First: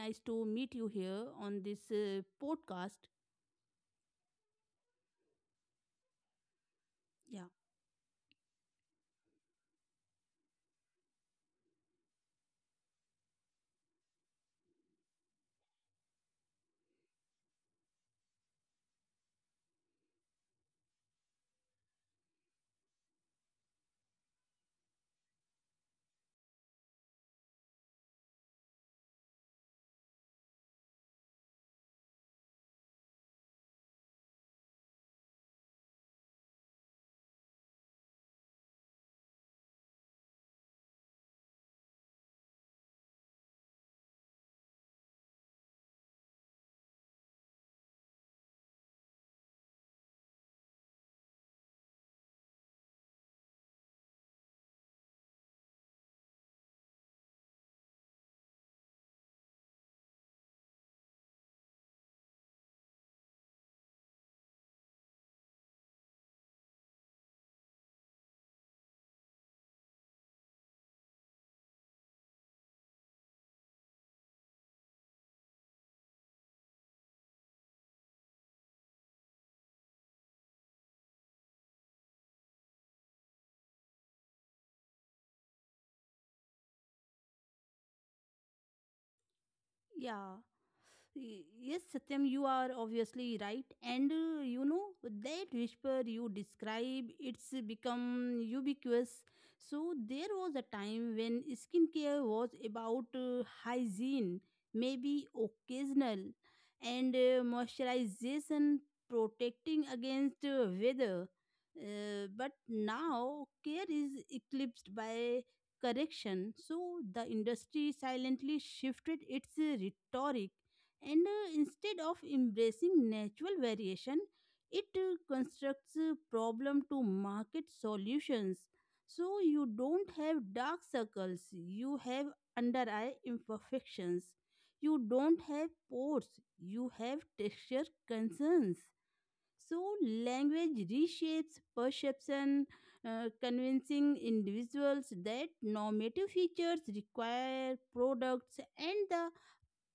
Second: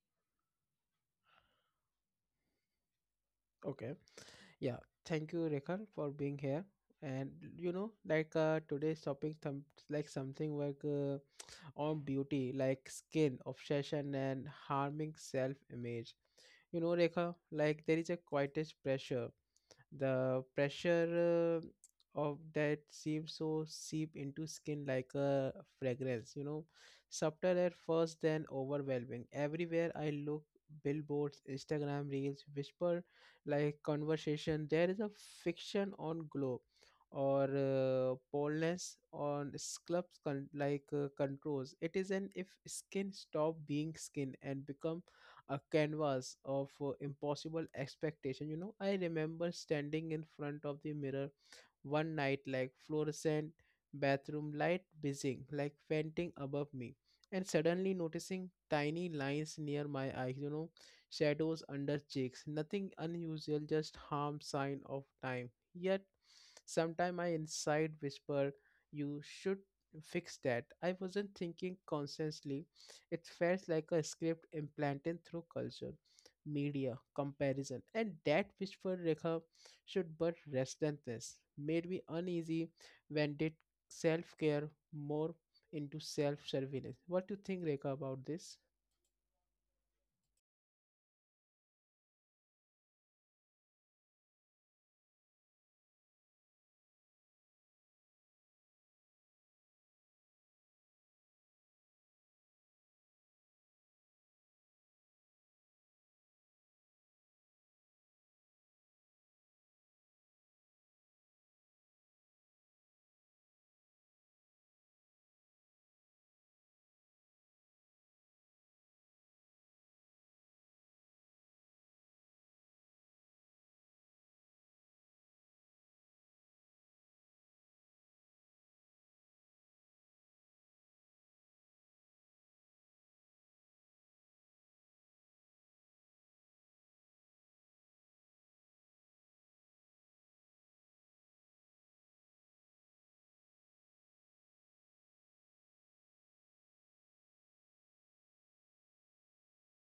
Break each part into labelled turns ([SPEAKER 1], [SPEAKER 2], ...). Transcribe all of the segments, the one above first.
[SPEAKER 1] nice to meet you here on this podcast.
[SPEAKER 2] Okay. Yeah, thank you Rekha for being here. And
[SPEAKER 1] Yeah,
[SPEAKER 2] today's topic, something on beauty, like skin obsession and harming self-image. You know, Rekha, like there is a quietest pressure, the pressure of that seems so seep into skin like a fragrance, you know, subtle at first, then overwhelming. Everywhere I look, billboards, Instagram reels whisper like conversation. There is a fiction on glow or boldness on sclubs controls. It is an if skin stop being skin and become a canvas of impossible expectation. You know, I remember standing in front of the mirror one night, like fluorescent bathroom light buzzing like fainting above me, and suddenly noticing tiny lines near my eyes, you know, shadows under cheeks, nothing unusual, just harm sign of time. Yet sometime my inside whisper, you should fix that. I wasn't thinking consciously. It felt like a script implanted through culture, media, comparison, and that which for Rekha should, but restlessness made me uneasy. When did self care more into self surveillance? What do you think, Rekha, about this?
[SPEAKER 1] yeah. Yes, Satyam, you are obviously right. And you know, that whisper you describe, it's become ubiquitous. So there was a time when skincare was about hygiene, maybe occasional, and moisturization, protecting against weather. But now care is eclipsed by correction. So the industry silently shifted its rhetoric and instead of embracing natural variation it constructs a problem to market solutions. So you don't have dark circles, you have under eye imperfections. You don't have pores, you have texture concerns. So language reshapes perception, convincing individuals that normative features require products, and the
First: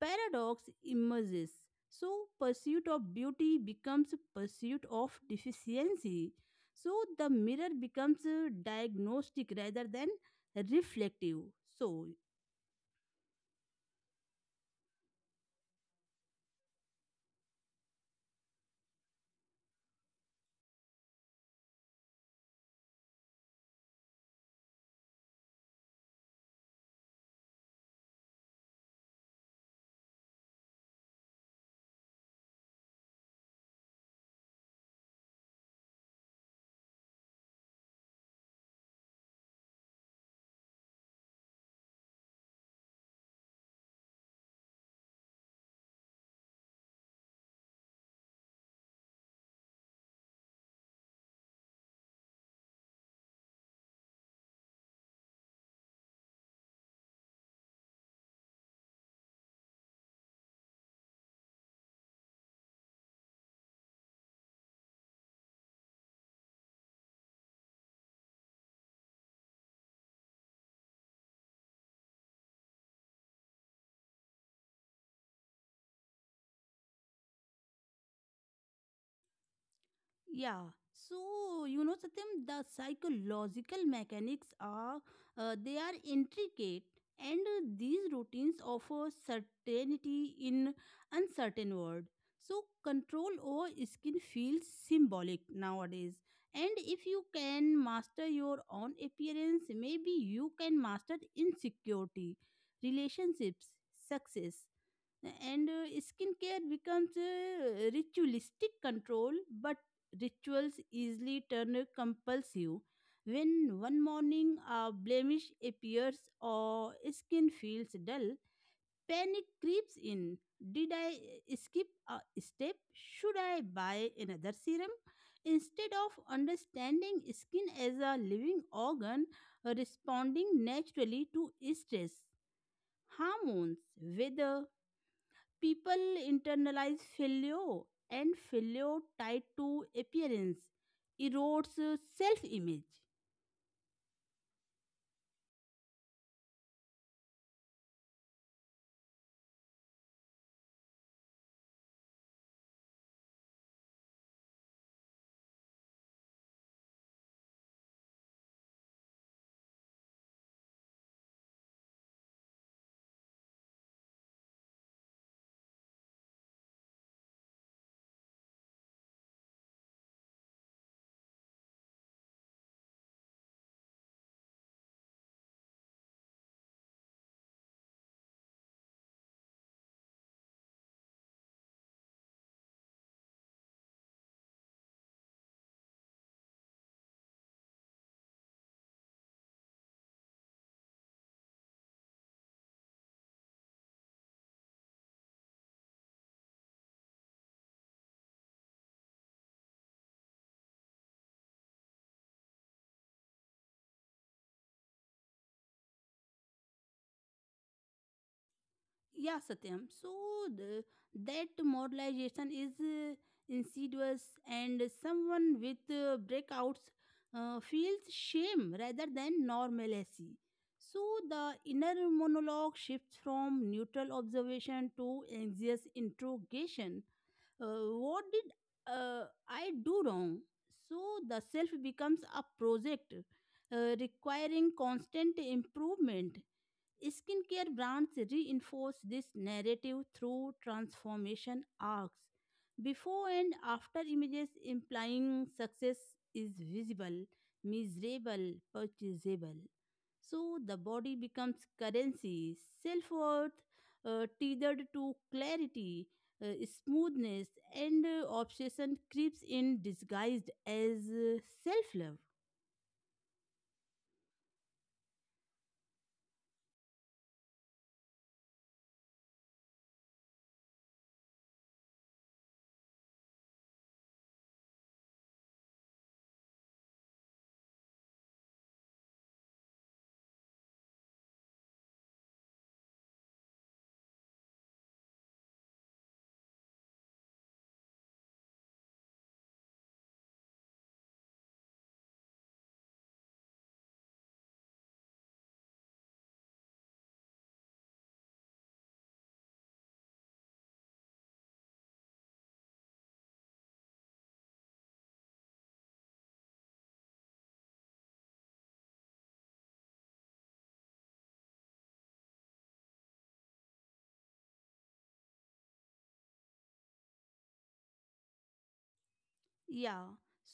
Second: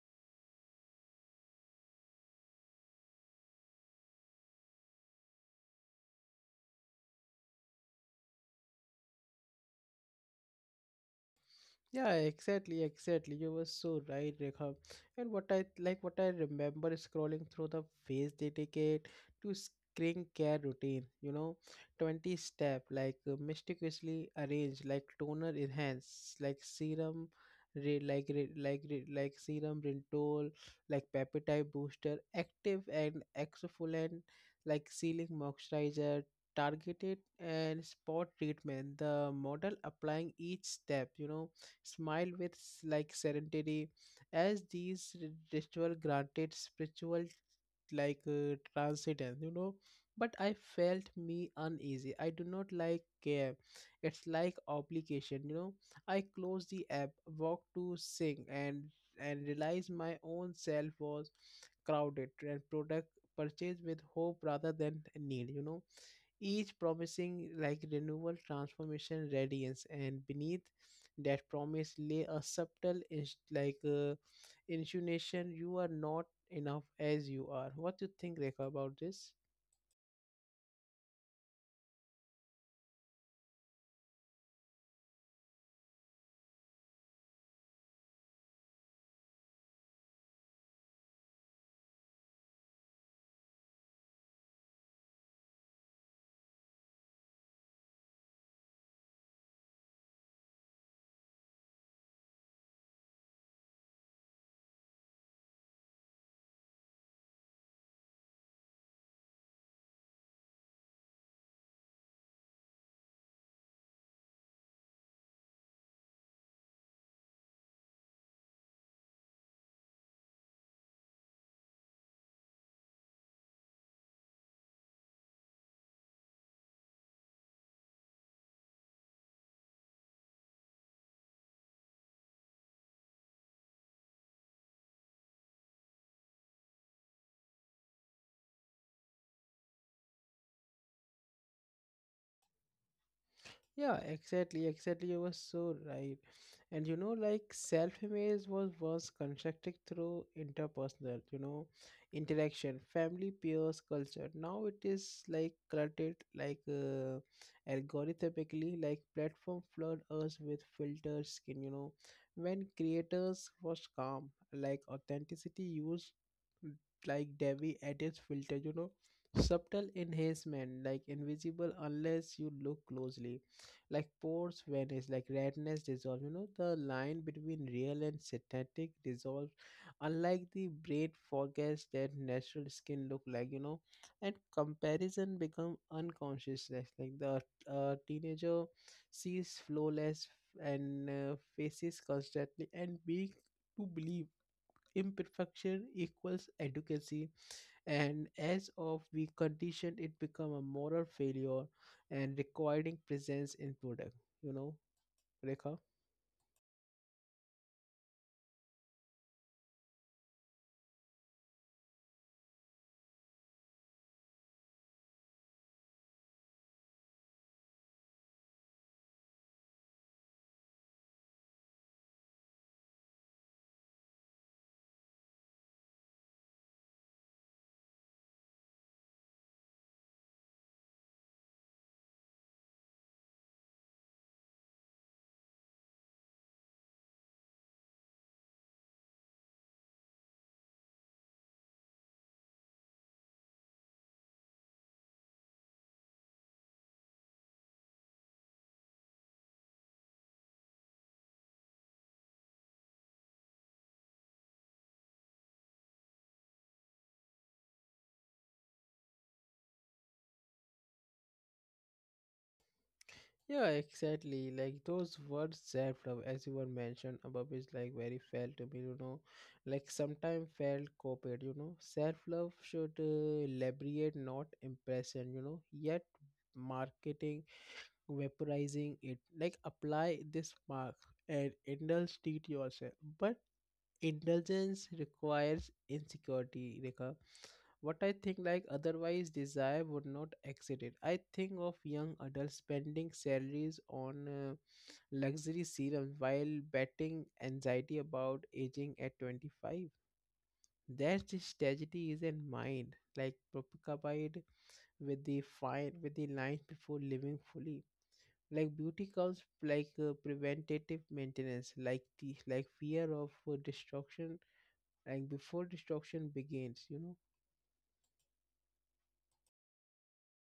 [SPEAKER 1] paradox emerges. So pursuit of beauty becomes pursuit of deficiency. So the mirror becomes diagnostic rather than reflective. So,
[SPEAKER 2] Yeah, exactly, exactly. You were so right, Rekha. And what I like, what I remember is scrolling through the phase they take it to skincare routine. You know, 20 step mysticously arranged, like toner enhance, like serum, re, like re, like re, like serum rintol, like peptide booster, active and exfoliant, like sealing moisturizer, targeted and spot treatment. The model applying each step. You know, smile with serenity as these ritual granted spiritual transcendence, you know. But I felt me uneasy. I do not like care, it's like obligation, you know. I closed the app, walked to sing, and realized my own self was crowded and product purchased with hope rather than need, you know, each promising like renewal, transformation, radiance. And beneath that promise lay a subtle insinuation, you are not enough as you are. What do you think, Rekha, about this?
[SPEAKER 1] yeah. So, you know, Satyam, the psychological mechanics they are intricate, and these routines offer certainty in uncertain world. So control over skin feels symbolic nowadays. And if you can master your own appearance, maybe you can master insecurity, relationships, success, and skincare becomes a ritualistic control. But rituals easily turn compulsive. When one morning a blemish appears or skin feels dull, panic creeps in. Did I skip a step? Should I buy another serum? Instead of understanding skin as a living organ responding naturally to stress, hormones, weather, people internalize failure, and failure tied to appearance erodes self image.
[SPEAKER 2] Yeah, exactly, exactly. You were so right. And you know, like self-image was constructed through interpersonal, you know, interaction, family, peers, culture. Now it is like cluttered algorithmically, like platform flood us with filter skin, you know. When creators was calm like authenticity used like Devi at its filter, you know, subtle enhancement, like invisible unless you look closely, like pores vanish, like redness dissolves. You know, the line between real and synthetic dissolves. Unlike the braid forgets that natural skin look like, you know, and comparison become unconscious. Like the teenager sees flawless and faces constantly and being to believe imperfection equals adequacy, and as of we conditioned it become a moral failure and requiring presence in product, you know, Rekha.
[SPEAKER 1] Yeah, Satyam. So the, that moralization is insidious, and someone with breakouts feels shame rather than normalcy. So the inner monologue shifts from neutral observation to anxious interrogation. What did I do wrong? So the self becomes a project requiring constant improvement. Skincare brands reinforce this narrative through transformation arcs, before and after images implying success is visible, miserable, purchasable. So the body becomes currency, self worth tethered to clarity, smoothness, and obsession creeps in disguised as self love.
[SPEAKER 2] Yeah, exactly. Like those words self love, as you were mentioned above, is like very felt to me, you know. Like sometimes felt copied, you know. Self love should elaborate, not impression, you know. Yet marketing vaporizing it. Like apply this mark and indulge it yourself. But indulgence requires insecurity, Rekha. What I think like otherwise desire would not exit it. I think of young adults spending salaries on luxury serums while betting anxiety about aging at 25. Their strategy is in mind, like preoccupied with the fine with the lines before living fully, like beauty comes preventative maintenance, like fear of destruction like before destruction begins, you know.
[SPEAKER 1] Yeah.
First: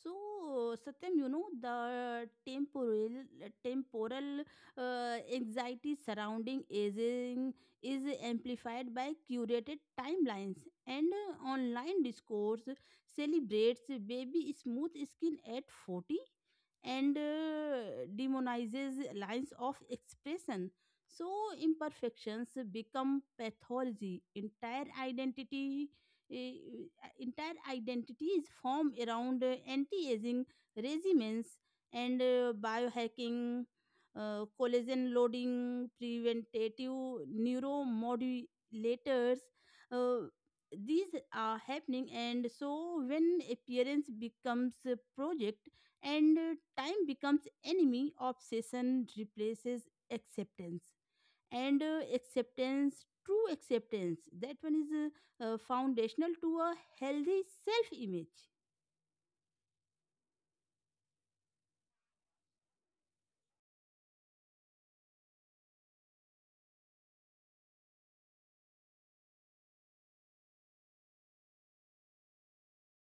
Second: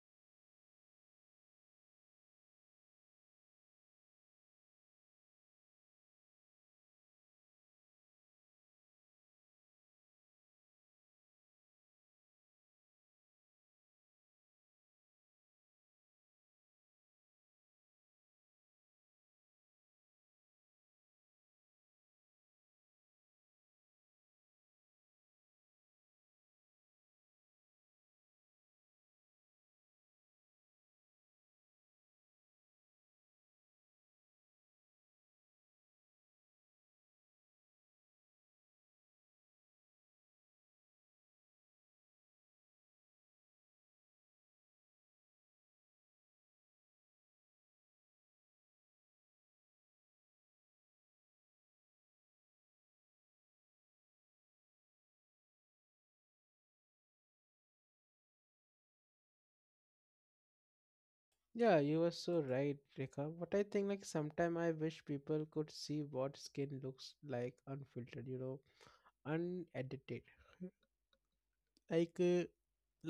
[SPEAKER 1] So, Satyam, you know, the temporal anxiety surrounding aging is amplified by curated timelines, and online discourse celebrates baby smooth skin at 40, and demonizes lines of expression. So imperfections become pathology. Uh, Entire identity is formed around anti-aging regimens, and biohacking, collagen loading, preventative neuromodulators. Uh, these are happening, and so when appearance becomes a project, and time becomes enemy, obsession replaces acceptance, and acceptance true acceptance that one is foundational to a healthy self image.
[SPEAKER 2] Yeah, you are so right Rekha, but I think like sometime I wish people could see what skin looks like unfiltered, you know, unedited, like uh,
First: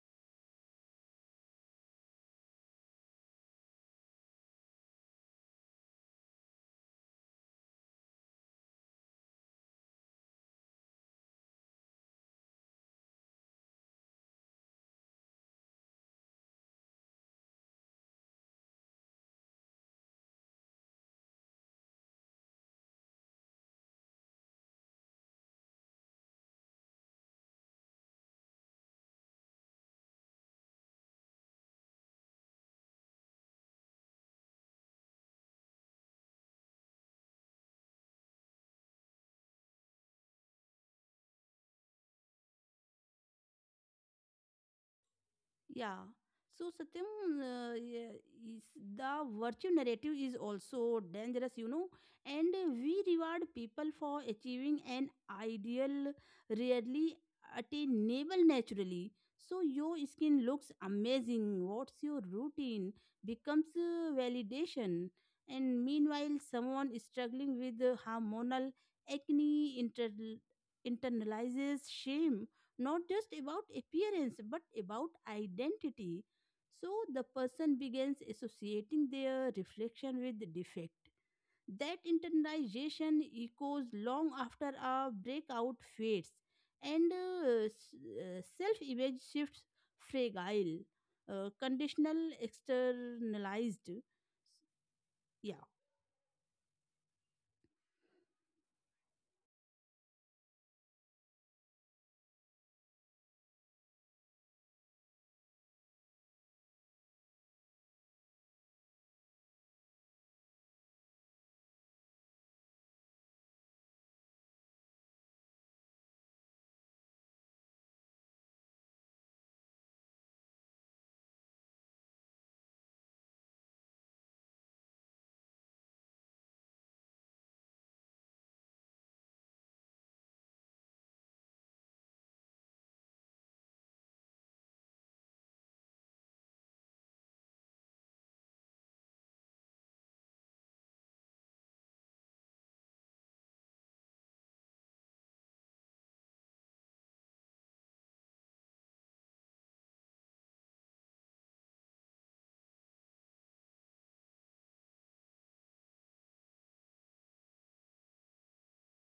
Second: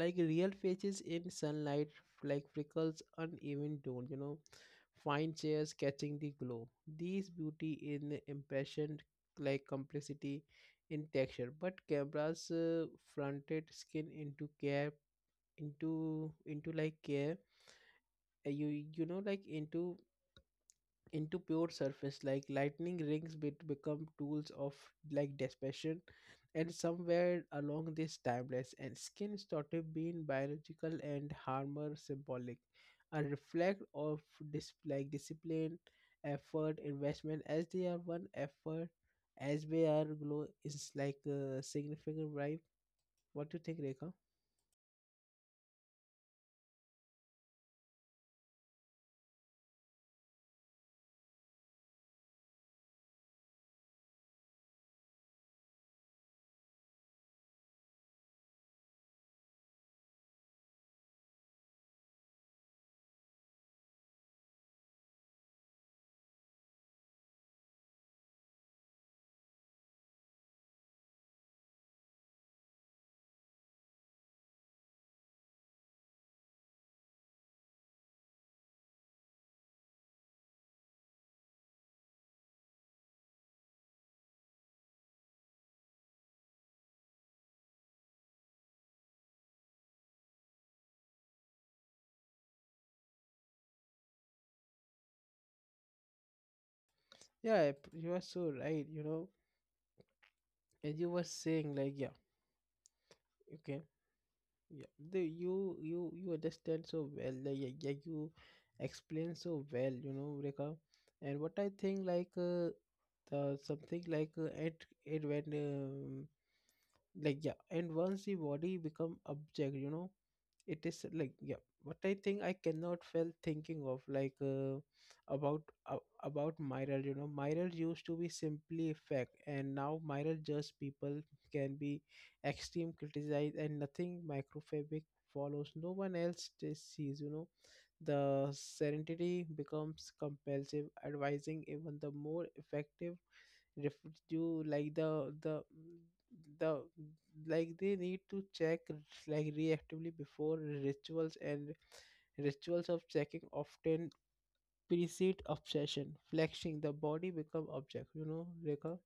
[SPEAKER 2] like real faces in sunlight, like freckles, uneven tone, you know, fine chairs catching the glow. These beauty in impression, like complexity in texture. But cameras fronted skin into care into care, you you know like into pure surface, like lightning rings bit become tools of like dispersion. And somewhere along this timeless and skin started being biological and armor symbolic, a reflect of discipline, effort, investment, as they are one effort, as they are glow is like a significant right. What do you think Rekha?
[SPEAKER 1] Yeah. So, Satyam, uh, yeah, is the virtue narrative is also dangerous, you know, and we reward people for achieving an ideal rarely attainable naturally. So, your skin looks amazing. What's your routine becomes validation, and meanwhile, someone struggling with hormonal acne inter- internalizes shame, not just about appearance but about identity. So the person begins associating their reflection with the defect. That internalization echoes long after a breakout fades, and self image shifts fragile, conditional, externalized. Yeah.
[SPEAKER 2] Yeah, you are so right, you know, as you were saying, like yeah, okay. Yeah, the you understand so well. Like, yeah, yeah, you explain so well. You know, Rekha. And what I think, the something it it when like yeah, and once the body become object, you know, it is like yeah, what I think I cannot felt thinking of about about myral, you know. Myral used to be simply fact, and now myral judge people, can be extreme criticized and nothing microphobic follows no one else sees, you know. The serenity becomes compulsive advising even the more effective ref, do like the like they need to check like reactively before rituals, and rituals of checking often precede obsession flexing the body become object, you know Rekha.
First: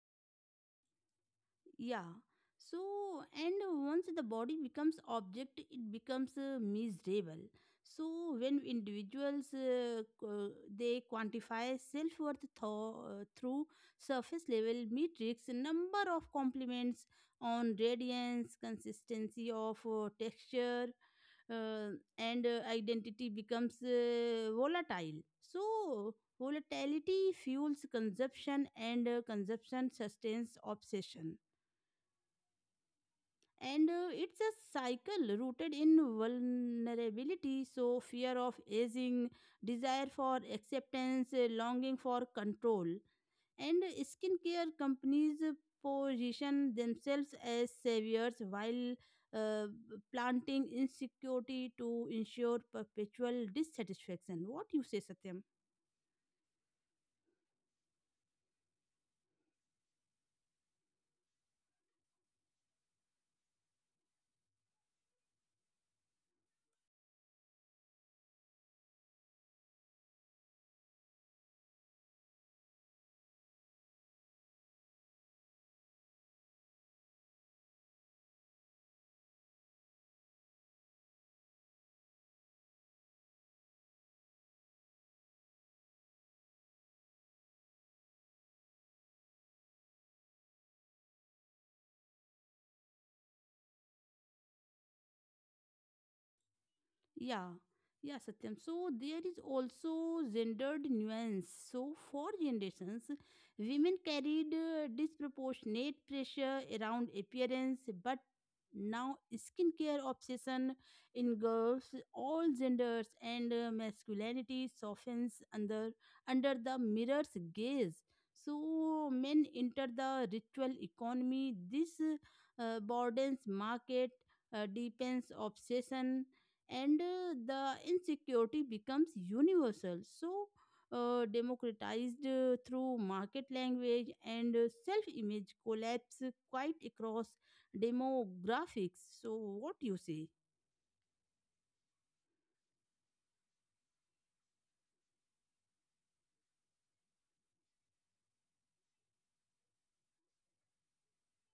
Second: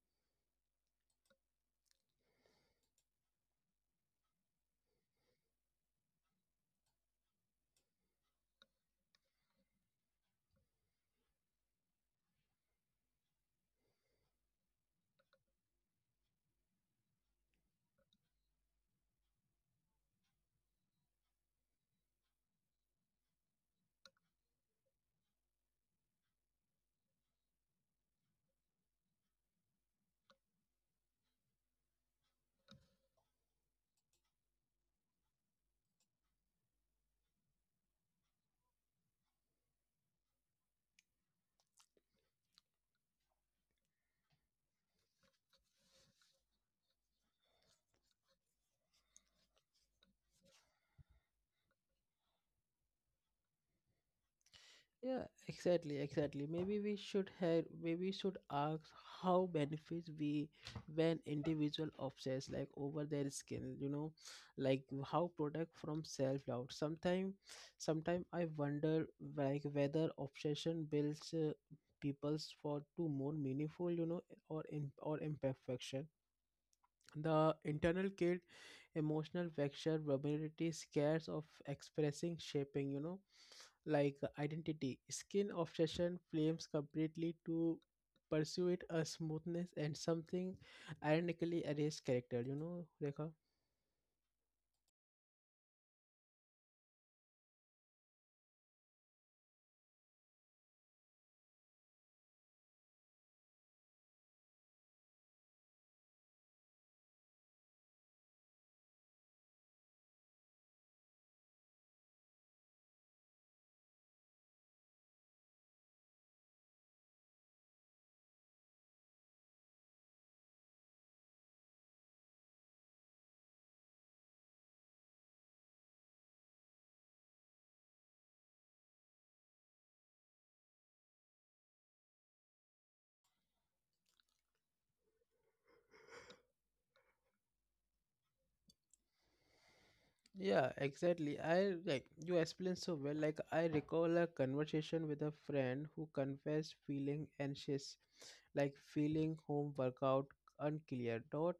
[SPEAKER 1] Yeah. So, and once the body becomes object, it becomes miserable. So when individuals they quantify self-worth through surface level metrics, number of compliments on radiance, consistency of texture, uh, and identity becomes volatile. So volatility fuels consumption, and consumption sustains obsession, and it's a cycle rooted in vulnerability. So fear of aging, desire for acceptance, longing for control, and skincare companies position themselves as saviors while uh, planting insecurity to ensure perpetual dissatisfaction. What you say,
[SPEAKER 2] Yeah,
[SPEAKER 1] Satyam?
[SPEAKER 2] exactly, exactly. Maybe we should ask how benefits we when individual obsess like over their skin, you know, like how product from self doubt. Sometime I wonder like whether obsession builds people's for to more meaningful, you know, or in or imperfection. The internal kid, emotional vexure, vulnerability, scares of expressing, shaping, you know, like identity. Skin obsession flames completely to pursue it a smoothness and something ironically erased character, you know, Rekha?
[SPEAKER 1] Yeah, yeah, Satyam. So there is also gendered nuance. So for generations, women carried disproportionate pressure around appearance, but now skincare obsession engulfs all genders, and masculinity softens under the mirror's gaze. So men enter the ritual economy. This broadens market, deepens obsession, and the insecurity becomes universal. So democratized through market language, and self image collapse quite across demographics. So, what you say?
[SPEAKER 2] Yeah, exactly. I like you explained so well. Like I recall a conversation with a friend who confessed feeling anxious, like feeling home workout unclear. Not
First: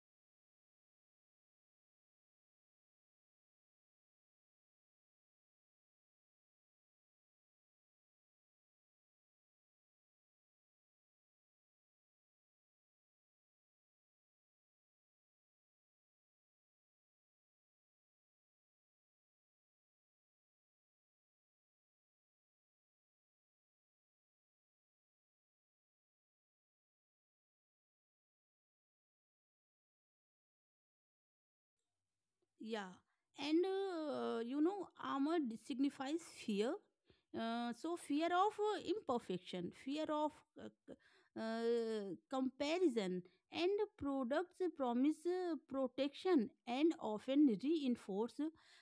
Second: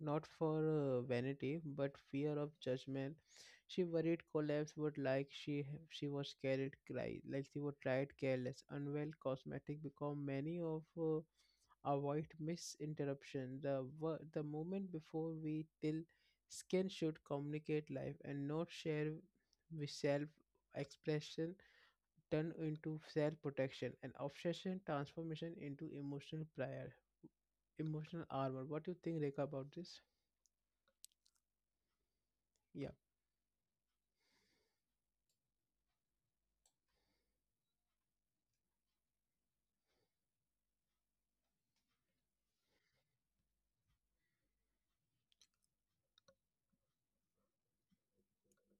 [SPEAKER 2] not for vanity but fear of judgment. She worried collapse would like she was carried cry like she would tried careless unwell cosmetic because many of avoid misinterruption the the moment before we till skin should communicate life and not share with self expression turn into self protection and obsession transformation into emotional prior emotional armor. What do you think Rekha about this? Yeah.
[SPEAKER 1] Yeah, and you know, armor signifies fear. So, fear of imperfection, fear of uh, c- comparison, and products promise protection and often reinforce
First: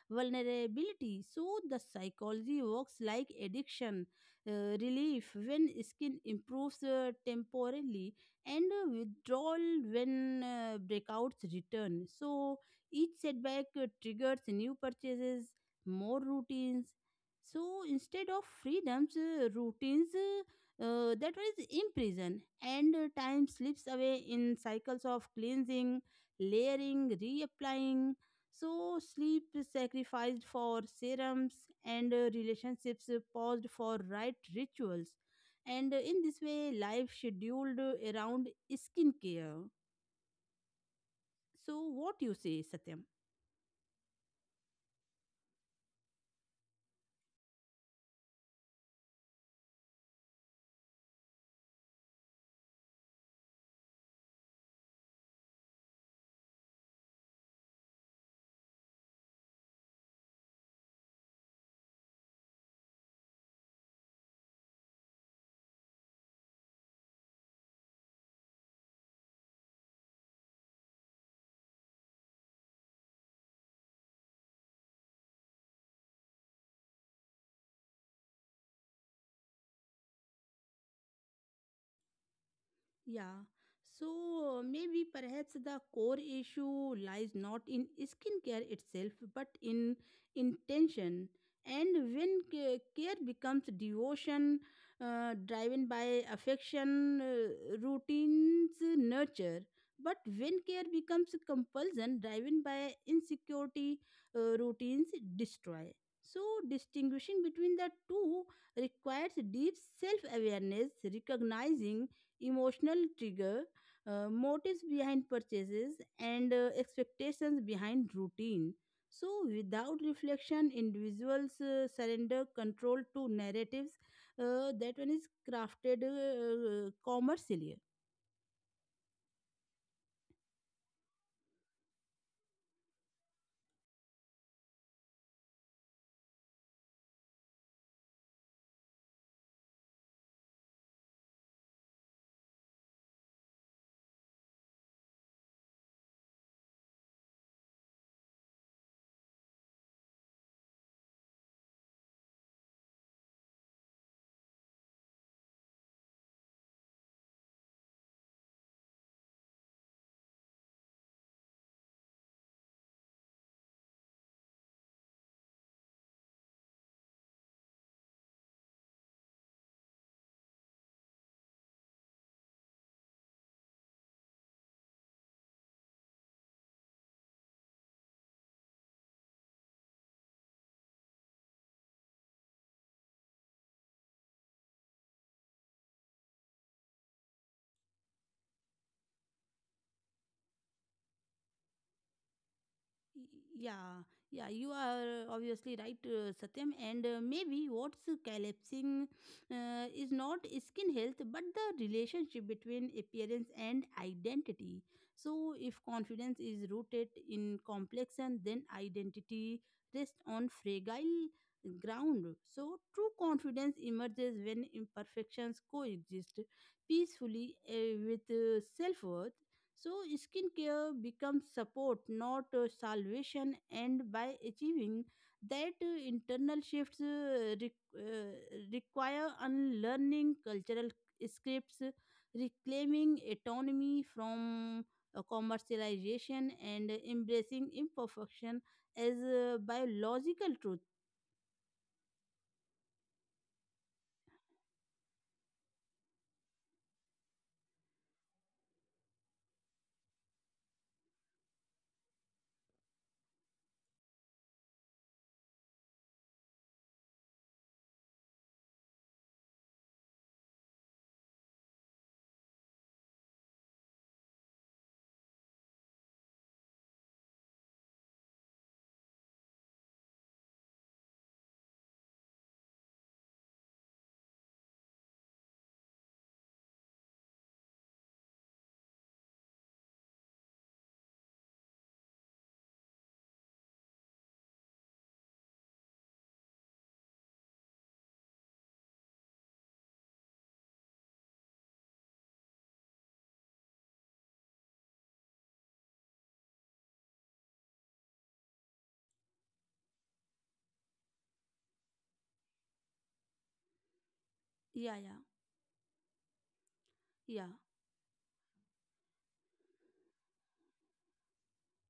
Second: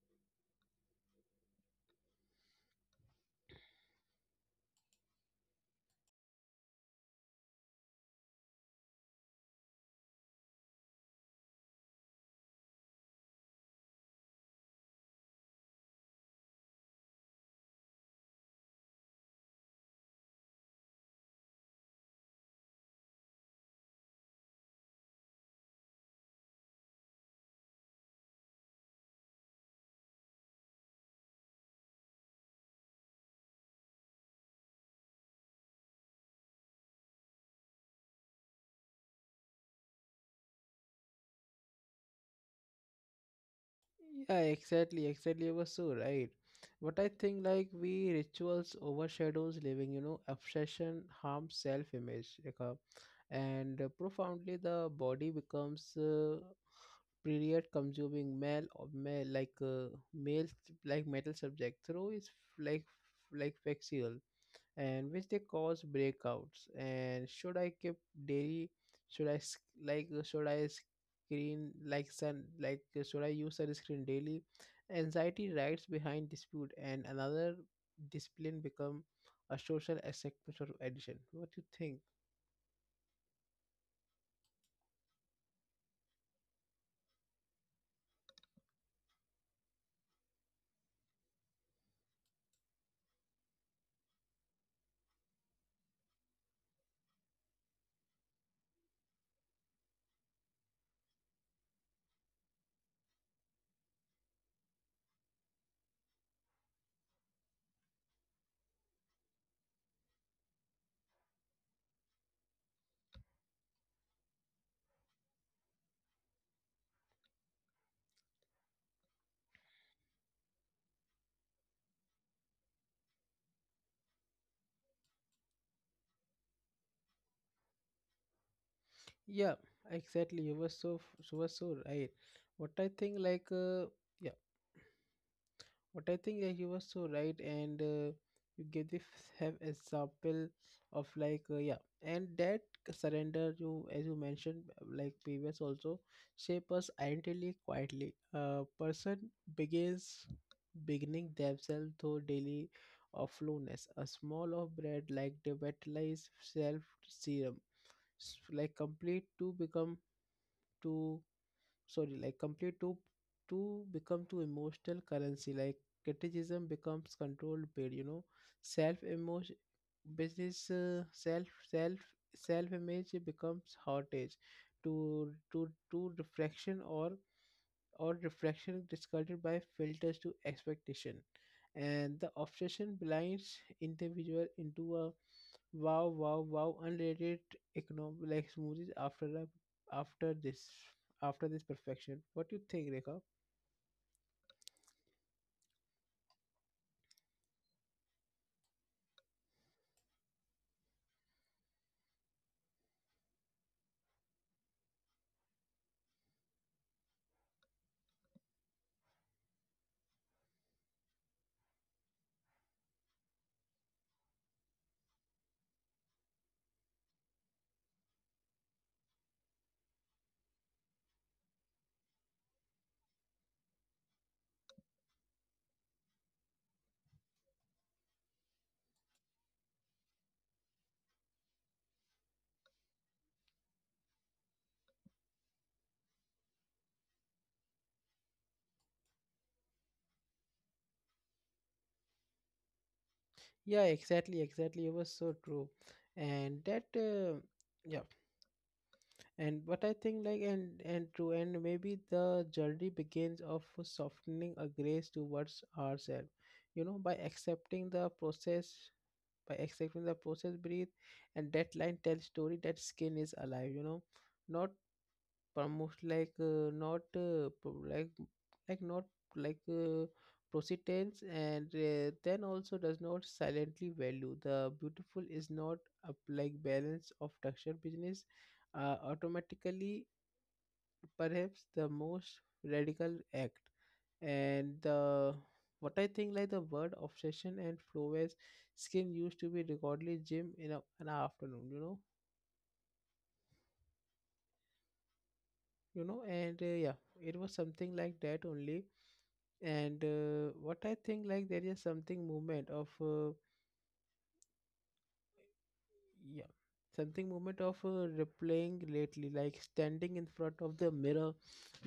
[SPEAKER 1] vulnerability. So the psychology works like addiction, relief when skin improves temporarily, and withdrawal when breakouts return. So each setback triggers new purchases, more routines. So instead of freedoms, routines that was imprisoned, and time slips away in cycles of cleansing, layering, reapplying. So sleep is sacrificed for serums, and relationships paused for right rituals, and in this way life scheduled around skincare. So what you say, Satyam?
[SPEAKER 2] Yeah, exactly, exactly. You were so right. But I think like we rituals overshadows living, you know, obsession harms self-image, like, and profoundly the body becomes period consuming male or male male like metal subject through is like like facial and which they cause breakouts. And should I keep dairy? Should I should I screen like sun should I use sunscreen daily? Anxiety rides behind dispute, and another discipline become a social acceptance of addition. What do you think?
[SPEAKER 1] Yeah, so maybe perhaps the core issue lies not in skincare itself but in intention. And when care becomes devotion, driven by affection, routines nurture. But when care becomes compulsion, driven by insecurity, routines destroy. So distinguishing between the two requires deep self awareness, recognizing emotional trigger, motives behind purchases, and expectations behind routine. So without reflection, individuals surrender control to narratives that one is crafted commercially.
[SPEAKER 2] Yeah, exactly. You were you were so right. What I think like yeah. But I think that you were so right, and you gave this have example of yeah, and that surrender you as you mentioned like previous also shape us identity quietly. A person begins Beginning themselves through daily of lowness, a small of bread like the vitalized self serum, complete to become to, sorry, like complete to become to emotional currency, like criticism becomes controlled bid, you know, self emotion business self image becomes heritage to reflection or reflection discarded by filters to expectation, and the obsession blinds individual into a wow, wow, wow, unrated economic like smoothies after the after this after this perfection. What do you think, Rekha?
[SPEAKER 1] Yeah, yeah, you are obviously right, Satyam. And maybe what's collapsing is not skin health but the relationship between appearance and identity. So if confidence is rooted in complexion, then identity rests on fragile ground. So true confidence emerges when imperfections coexist peacefully with self worth. So skincare becomes support, not salvation, and by achieving that, internal shifts require unlearning cultural scripts, reclaiming autonomy from commercialization, and embracing imperfection as biological truth.
[SPEAKER 2] Yeah, exactly, exactly. It was so true, and that yeah, and what I think like and true, and maybe the journey begins of softening a grace towards ourselves. You know, by accepting the process, by accepting the process, breathe, and that line tells story that skin is alive. You know, not promote like not not like uh, proceeds and then also does not silently value the beautiful is not a like balance of texture business, automatically perhaps the most radical act, and the what I think like the word obsession and flow as skin used to be regularly gym in an afternoon, you know and Yeah, it was something like that only. And what I think like there is something movement of.
[SPEAKER 1] Yeah, yeah,
[SPEAKER 2] Yeah, something
[SPEAKER 1] yeah.
[SPEAKER 2] moment of replaying lately, like standing in front of the mirror,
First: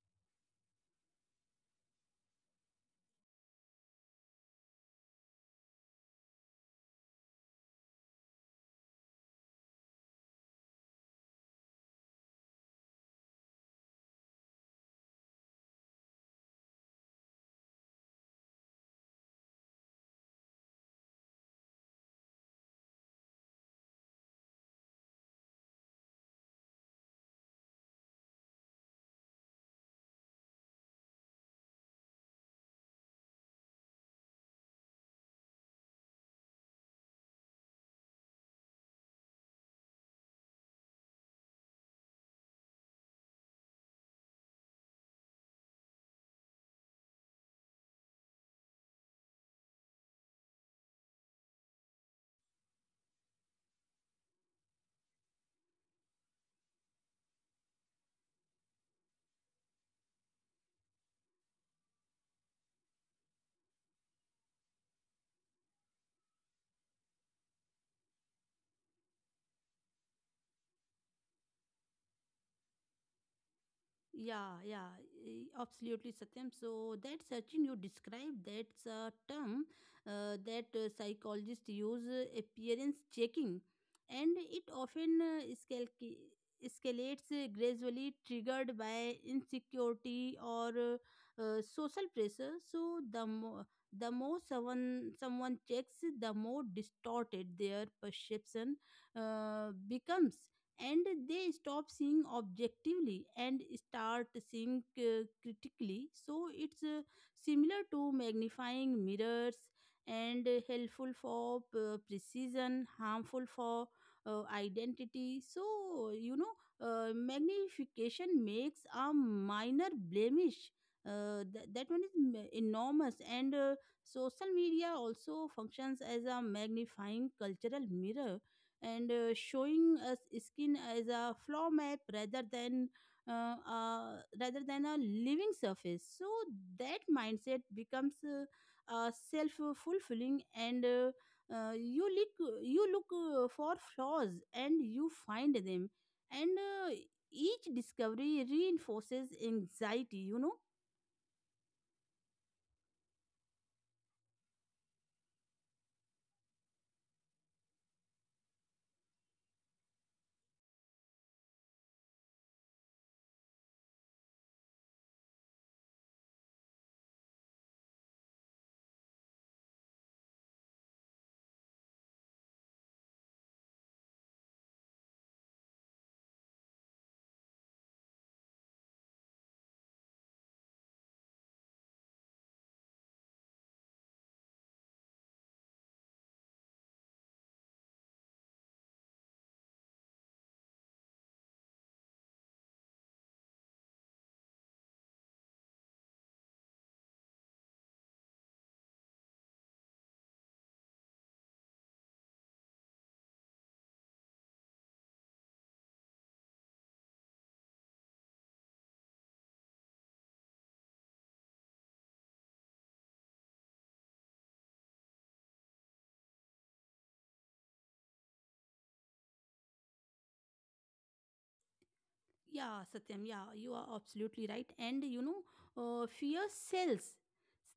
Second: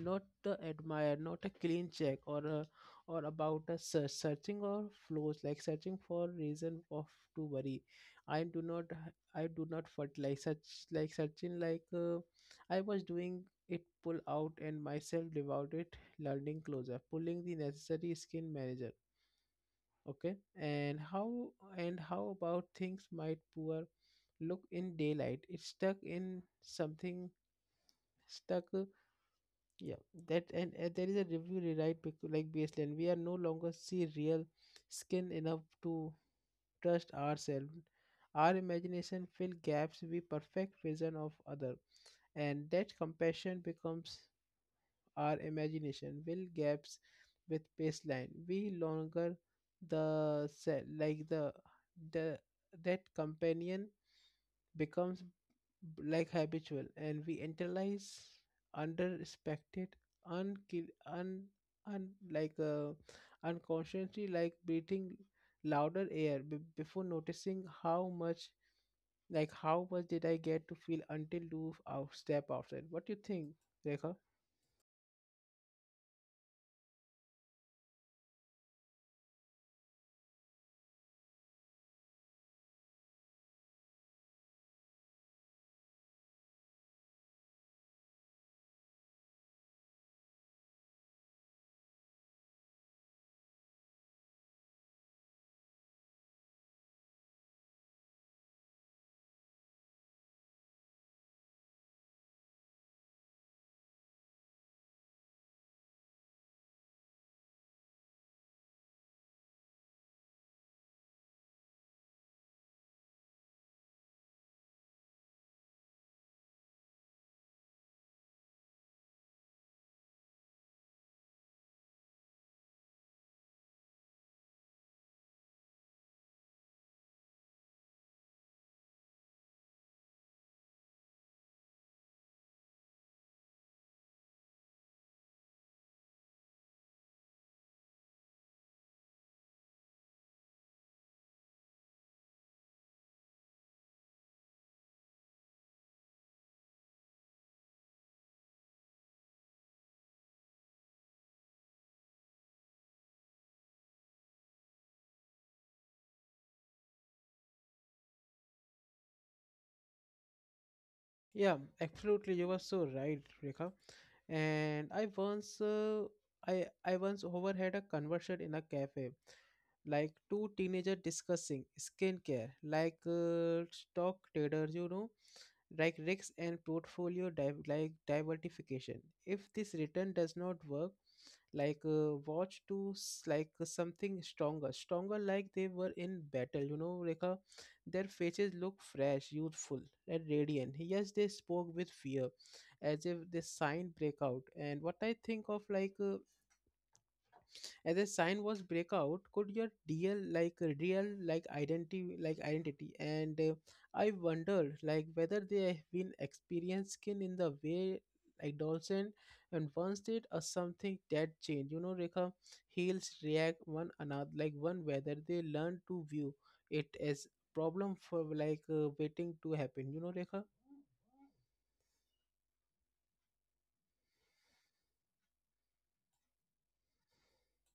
[SPEAKER 2] not the admire, not a clean check, or about a searching or flows like searching for reason of to worry. I do not felt like such, like searching like. I was doing it, pull out and myself devout it learning closer pulling the necessary skin manager. Okay, and how, and how about things might poor, look in daylight it's stuck in something, stuck yeah. That, and there is a review rewrite baseline, we are no longer see real skin enough to trust ourselves, our imagination fill gaps we perfect vision of other, and that compassion becomes our imagination fill gaps with baseline. We longer, the se- like the that companion becomes habitual, and we internalize underrespected, un un un like unconsciously like breathing louder air before noticing how much, like how much did I get to feel until you out step outside. What do you think, Rekha?
[SPEAKER 1] Yeah, absolutely, Satyam. So that searching you described, that's a term that psychologists use, appearance checking, and it often escalates gradually, triggered by insecurity or social pressure. So the more someone checks, the more distorted their perception becomes, and they stop seeing objectively and start seeing critically. So it's similar to magnifying mirrors, and helpful for precision, harmful for identity. So you know, magnification makes a minor blemish that one is enormous, and social media also functions as a magnifying cultural mirror, and showing us skin as a floor map rather than rather than a living surface. So that mindset becomes self fulfilling, and you look for flaws and you find them, and each discovery reinforces anxiety. You know.
[SPEAKER 2] Yeah, absolutely. You were so right, Rekha. And I once, I once overheard a conversation in a cafe, like two teenagers discussing skincare, like stock traders, you know, like risks and portfolio diversification. If this return does not work, like watch to something stronger like they were in battle, you know, Rekha, their faces looked fresh, youthful and radiant, yes they spoke with fear as if they signed breakout. And what I think of like as a sign was breakout could your deal like real like identity and I wondered like whether they have been experienced skin in the way like Dawson and once did or something that changed, you know, Rekha, heels react one another like one, whether they learn to view it as problem for like waiting to happen, you know, Rekha.
[SPEAKER 1] Yeah, Satyam, yeah, you are absolutely right. And you know, fear sells.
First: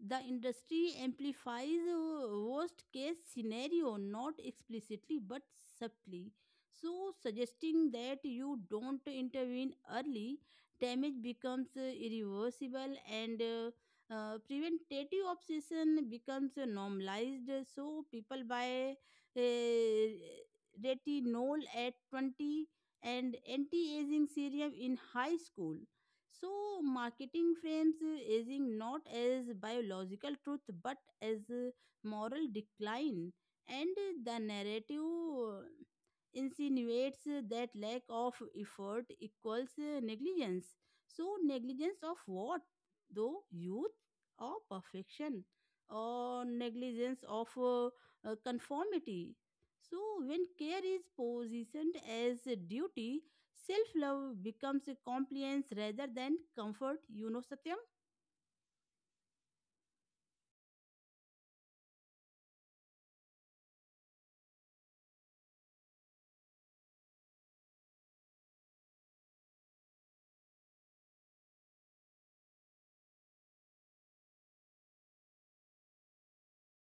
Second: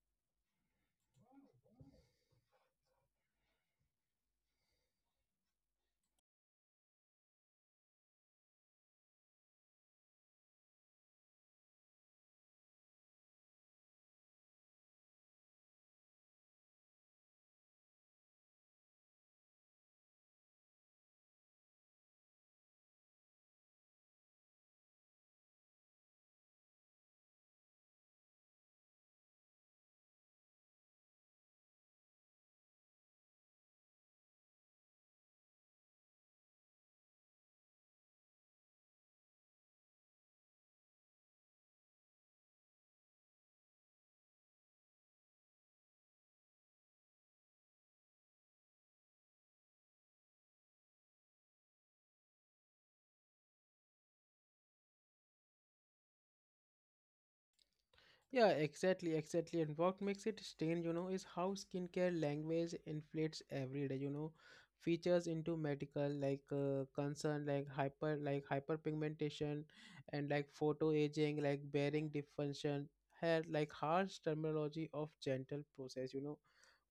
[SPEAKER 1] The industry amplifies worst case scenario, not explicitly but subtly. So suggesting that you don't intervene early, damage becomes irreversible, and preventative obsession becomes normalized. So people buy uh, retinol at 20 and anti-aging serum in high school. So marketing frames aging not as biological truth but as moral decline, and the narrative insinuates that lack of effort equals negligence. So negligence of what, though? Youth or perfection or negligence of conformity? So when care is positioned as a duty, self love becomes a compliance rather than comfort, you know, Satyam.
[SPEAKER 2] Yeah, exactly, exactly. And what makes it strange, you know, is how skincare language inflates every day, you know, features into medical like concern, like hyperpigmentation, and like photo aging, like bearing dysfunction, hair, like harsh terminology of gentle process. You know,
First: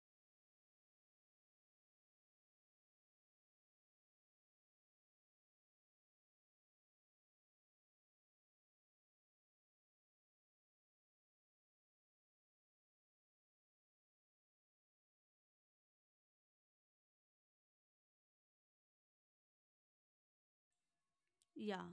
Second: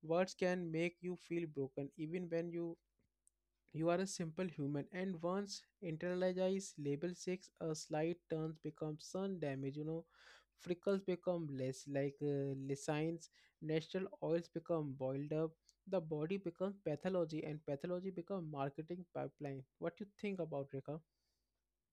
[SPEAKER 2] words can make you feel broken even when you are a simple human, and once internalized label six, a slight turns become sun damage. You know, freckles become less like lessines, natural oils become boiled up, the body becomes pathology, and pathology become marketing pipeline. What you think about, Rekha?
[SPEAKER 1] Yeah.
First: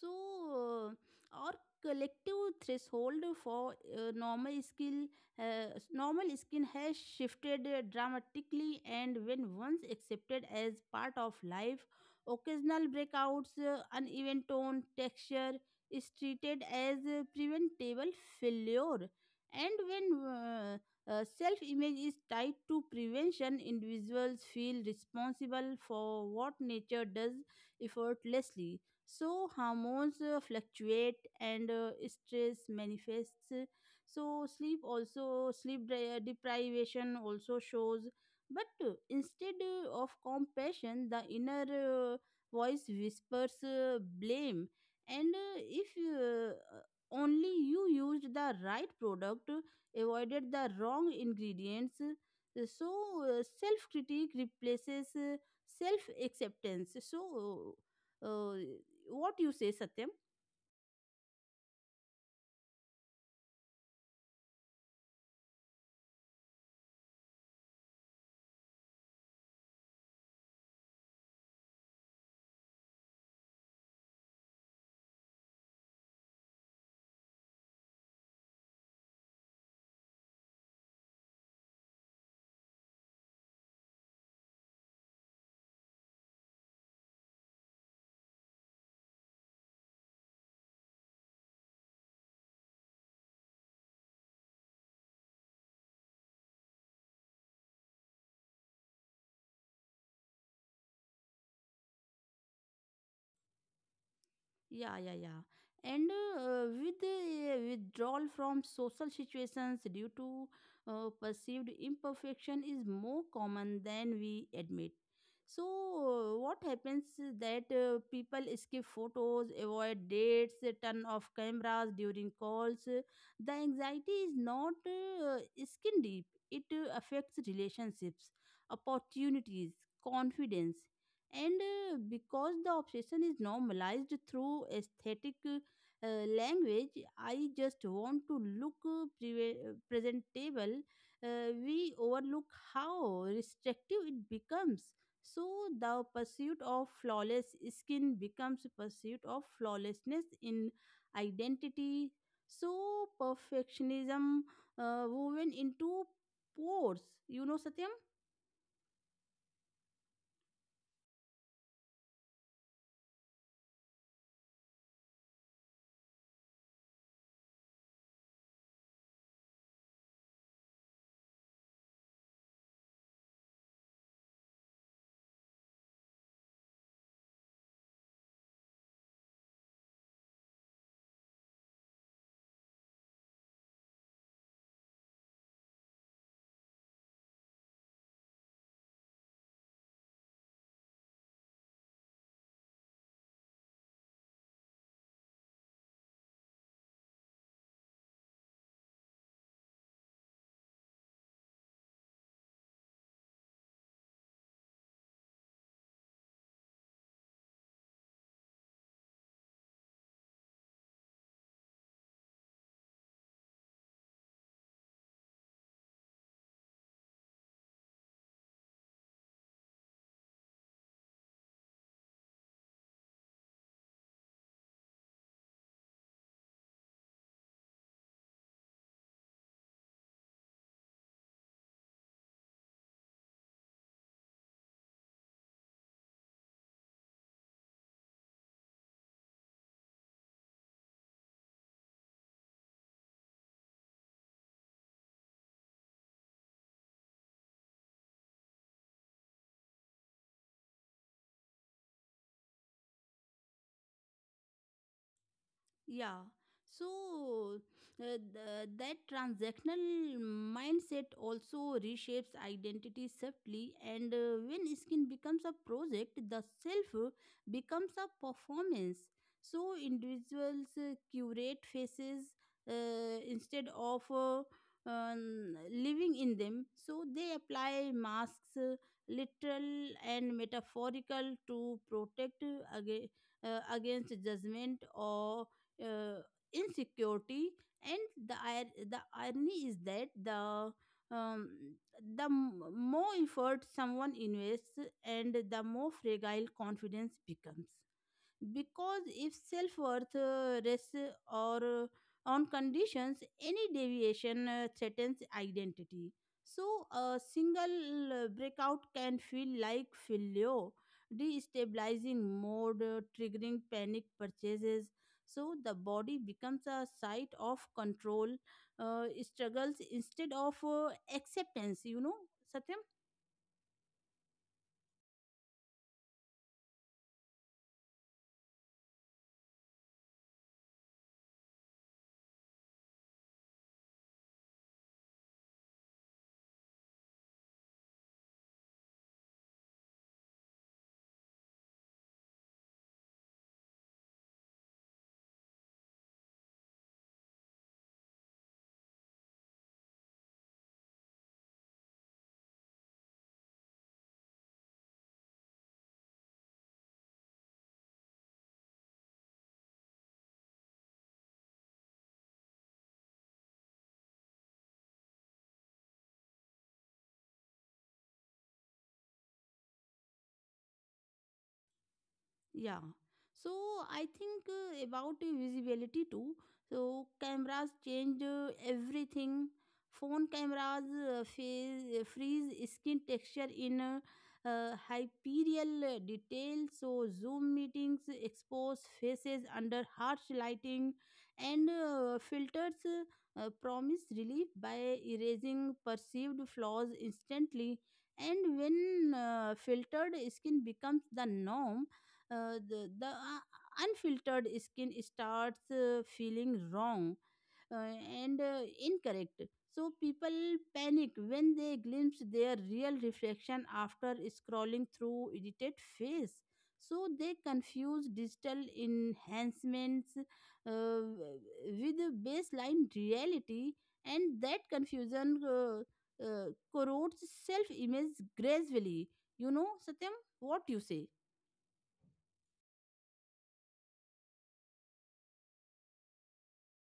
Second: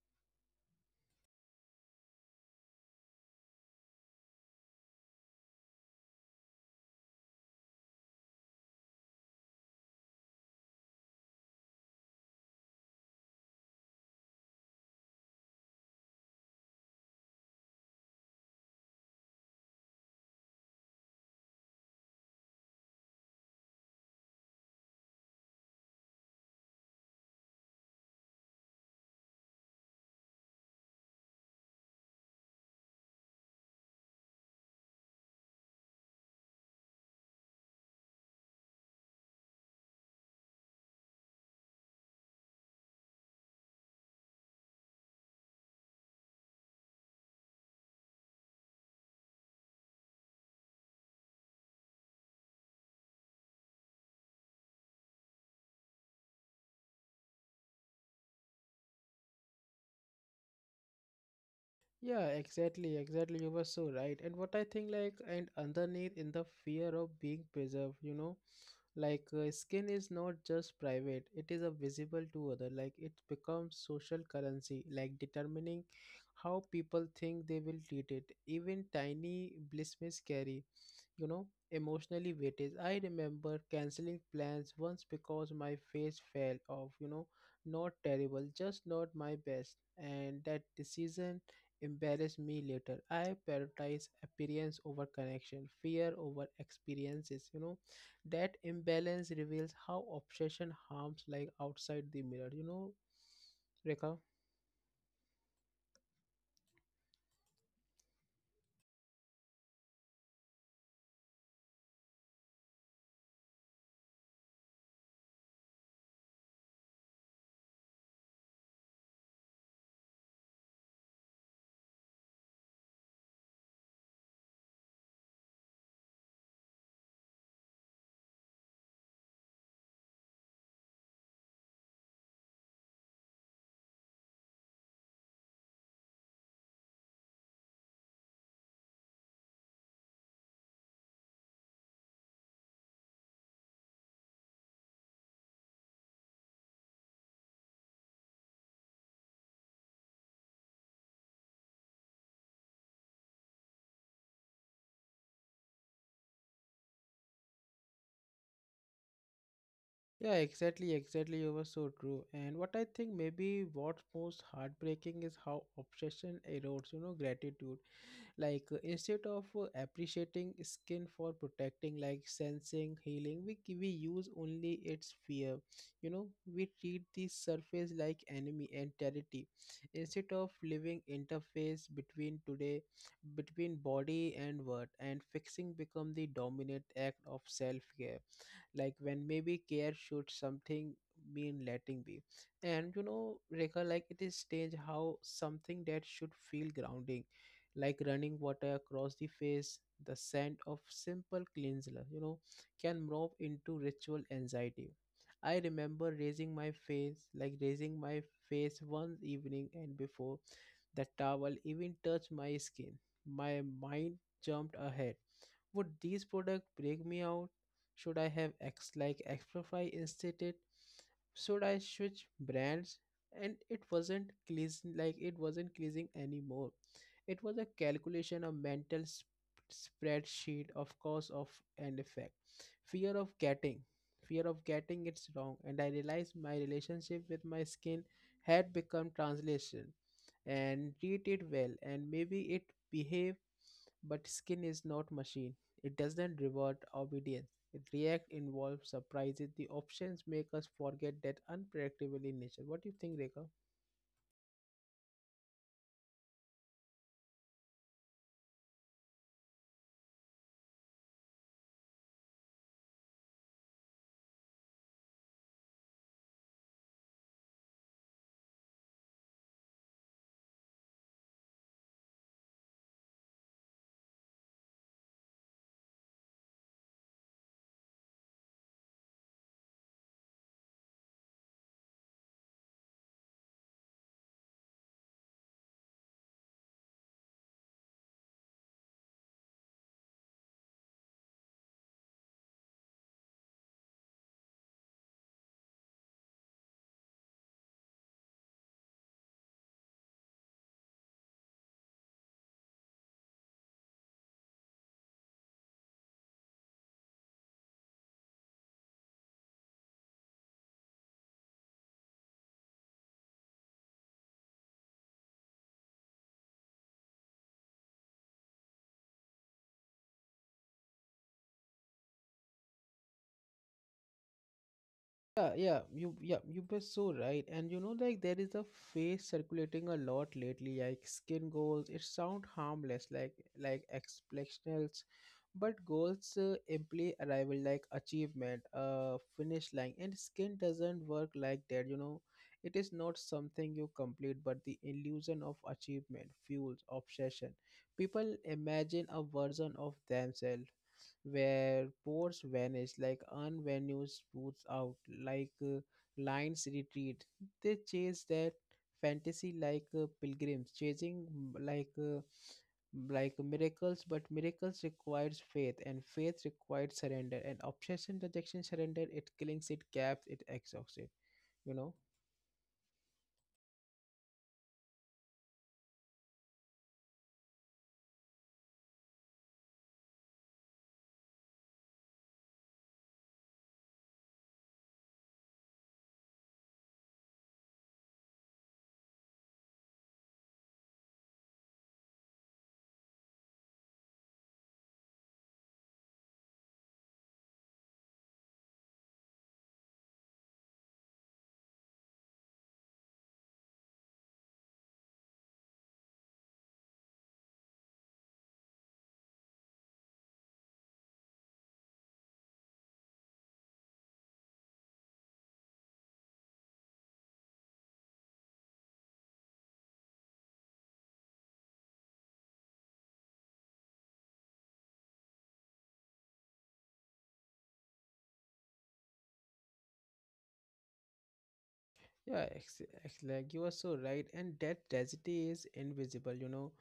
[SPEAKER 1] So, our collective threshold for normal skin has shifted dramatically, and when once accepted as part of life, occasional breakouts, uneven tone, texture is treated as a preventable failure. And when self image is tied to prevention, individuals feel responsible for what nature does effortlessly. So hormones fluctuate, and stress manifests. So sleep deprivation also shows. But instead of compassion, the inner voice whispers blame. And if uh, uh, only you used the right product, avoided the wrong ingredients. So self critique replaces self acceptance. So uh, what you say, Satyam?
[SPEAKER 2] Yeah, exactly, exactly. You were so right. And what I think, like, and underneath in the fear of being preserved, you know, like skin is not just private, it is a visible to other, like it becomes social currency like determining how people think they will treat it, even tiny blisters carry, you know, emotionally weightage. I remember canceling plans once because my face fell off, you know, not terrible, just not my best, and that decision embarrassed me later. I prioritize appearance over connection, fear over experiences, you know, that imbalance reveals how obsession harms like outside the mirror, you know, Rekha.
[SPEAKER 1] Yeah, and withdrawal from social situations due to perceived imperfection is more common than we admit. So what happens is that people skip photos, avoid dates, turn off cameras during calls. The anxiety is not skin deep. It affects relationships, opportunities, confidence. And because the obsession is normalized through aesthetic language, I just want to look presentable, we overlook how restrictive it becomes. So the pursuit of flawless skin becomes pursuit of flawlessness in identity. So perfectionism woven into pores, you know, Satyam.
[SPEAKER 2] Yeah, exactly, exactly. You were so true. And what I think maybe what's most heartbreaking is how obsession erodes, you know, gratitude. Like instead of appreciating skin for protecting, like sensing healing, we use only its fear. You know, we treat the surface like enemy and territory, instead of living interface between today, between body and word, and fixing become the dominant act of self care, like when maybe care should something mean letting be. And you know, Rekha, like it is strange how something that should feel grounding, like running water across the face, the scent of simple cleanser, you know, can morph into ritual anxiety. I remember raising my face, one evening, and before the towel even touched my skin, my mind jumped ahead. Would these products break me out? Should I have X like Explorify instead? Should I switch brands? And it wasn't pleasing, anymore. It was a calculation, a mental spreadsheet of cause of and effect. Fear of getting, Fear of getting it wrong, and I realized my relationship with my skin had become translation and treat it well and maybe it behave, but skin is not machine, it doesn't reward obedience. It reacts, involves surprises. The options make us forget that unpredictable in nature. What do you think, Rekha?
[SPEAKER 1] Yeah. So that transactional mindset also reshapes identity swiftly, and when skin becomes a project, the self becomes a performance. So individuals curate faces instead of living in them. So they apply masks, literal and metaphorical, to protect against judgment or uh, insecurity. And the irony is that um, the more effort someone invests, and the more fragile confidence becomes. Because if self worth rests or on conditions, any deviation threatens identity. So a single breakout can feel like failure, destabilizing mode, triggering panic purchases. So the body becomes a site of control struggles instead of acceptance. Satyam?
[SPEAKER 2] Yeah, you were so right. And you know, like there is a phrase circulating a lot lately, like skin goals. It sound harmless, like explanations, but goals imply arrival, like achievement, finish line. And skin doesn't work like that. You know, it is not something you complete, but the illusion of achievement fuels obsession. People imagine a version of themselves where pores vanish like unvenue spoots out like lions retreat, they chase that fantasy like pilgrims chasing miracles, but miracles requires faith and faith requires surrender, and obsession rejection surrender, it kills it, gaps it, exhausts it, you know.
[SPEAKER 1] Yeah. So I think about the visibility too. So cameras change everything. Phone cameras phase, freeze skin texture in hyperial detail. So Zoom meetings expose faces under harsh lighting, and filters promise relief by erasing perceived flaws instantly. And when filtered skin becomes the norm, the unfiltered skin starts feeling wrong, uh, and incorrect. So people panic when they glimpse their real reflection after scrolling through edited face. So they confuse digital enhancements with baseline reality, and that confusion corrodes self-image gracefully. You know, Satyam, what you say?
[SPEAKER 2] You are so right, and that tragedy is invisible, you know,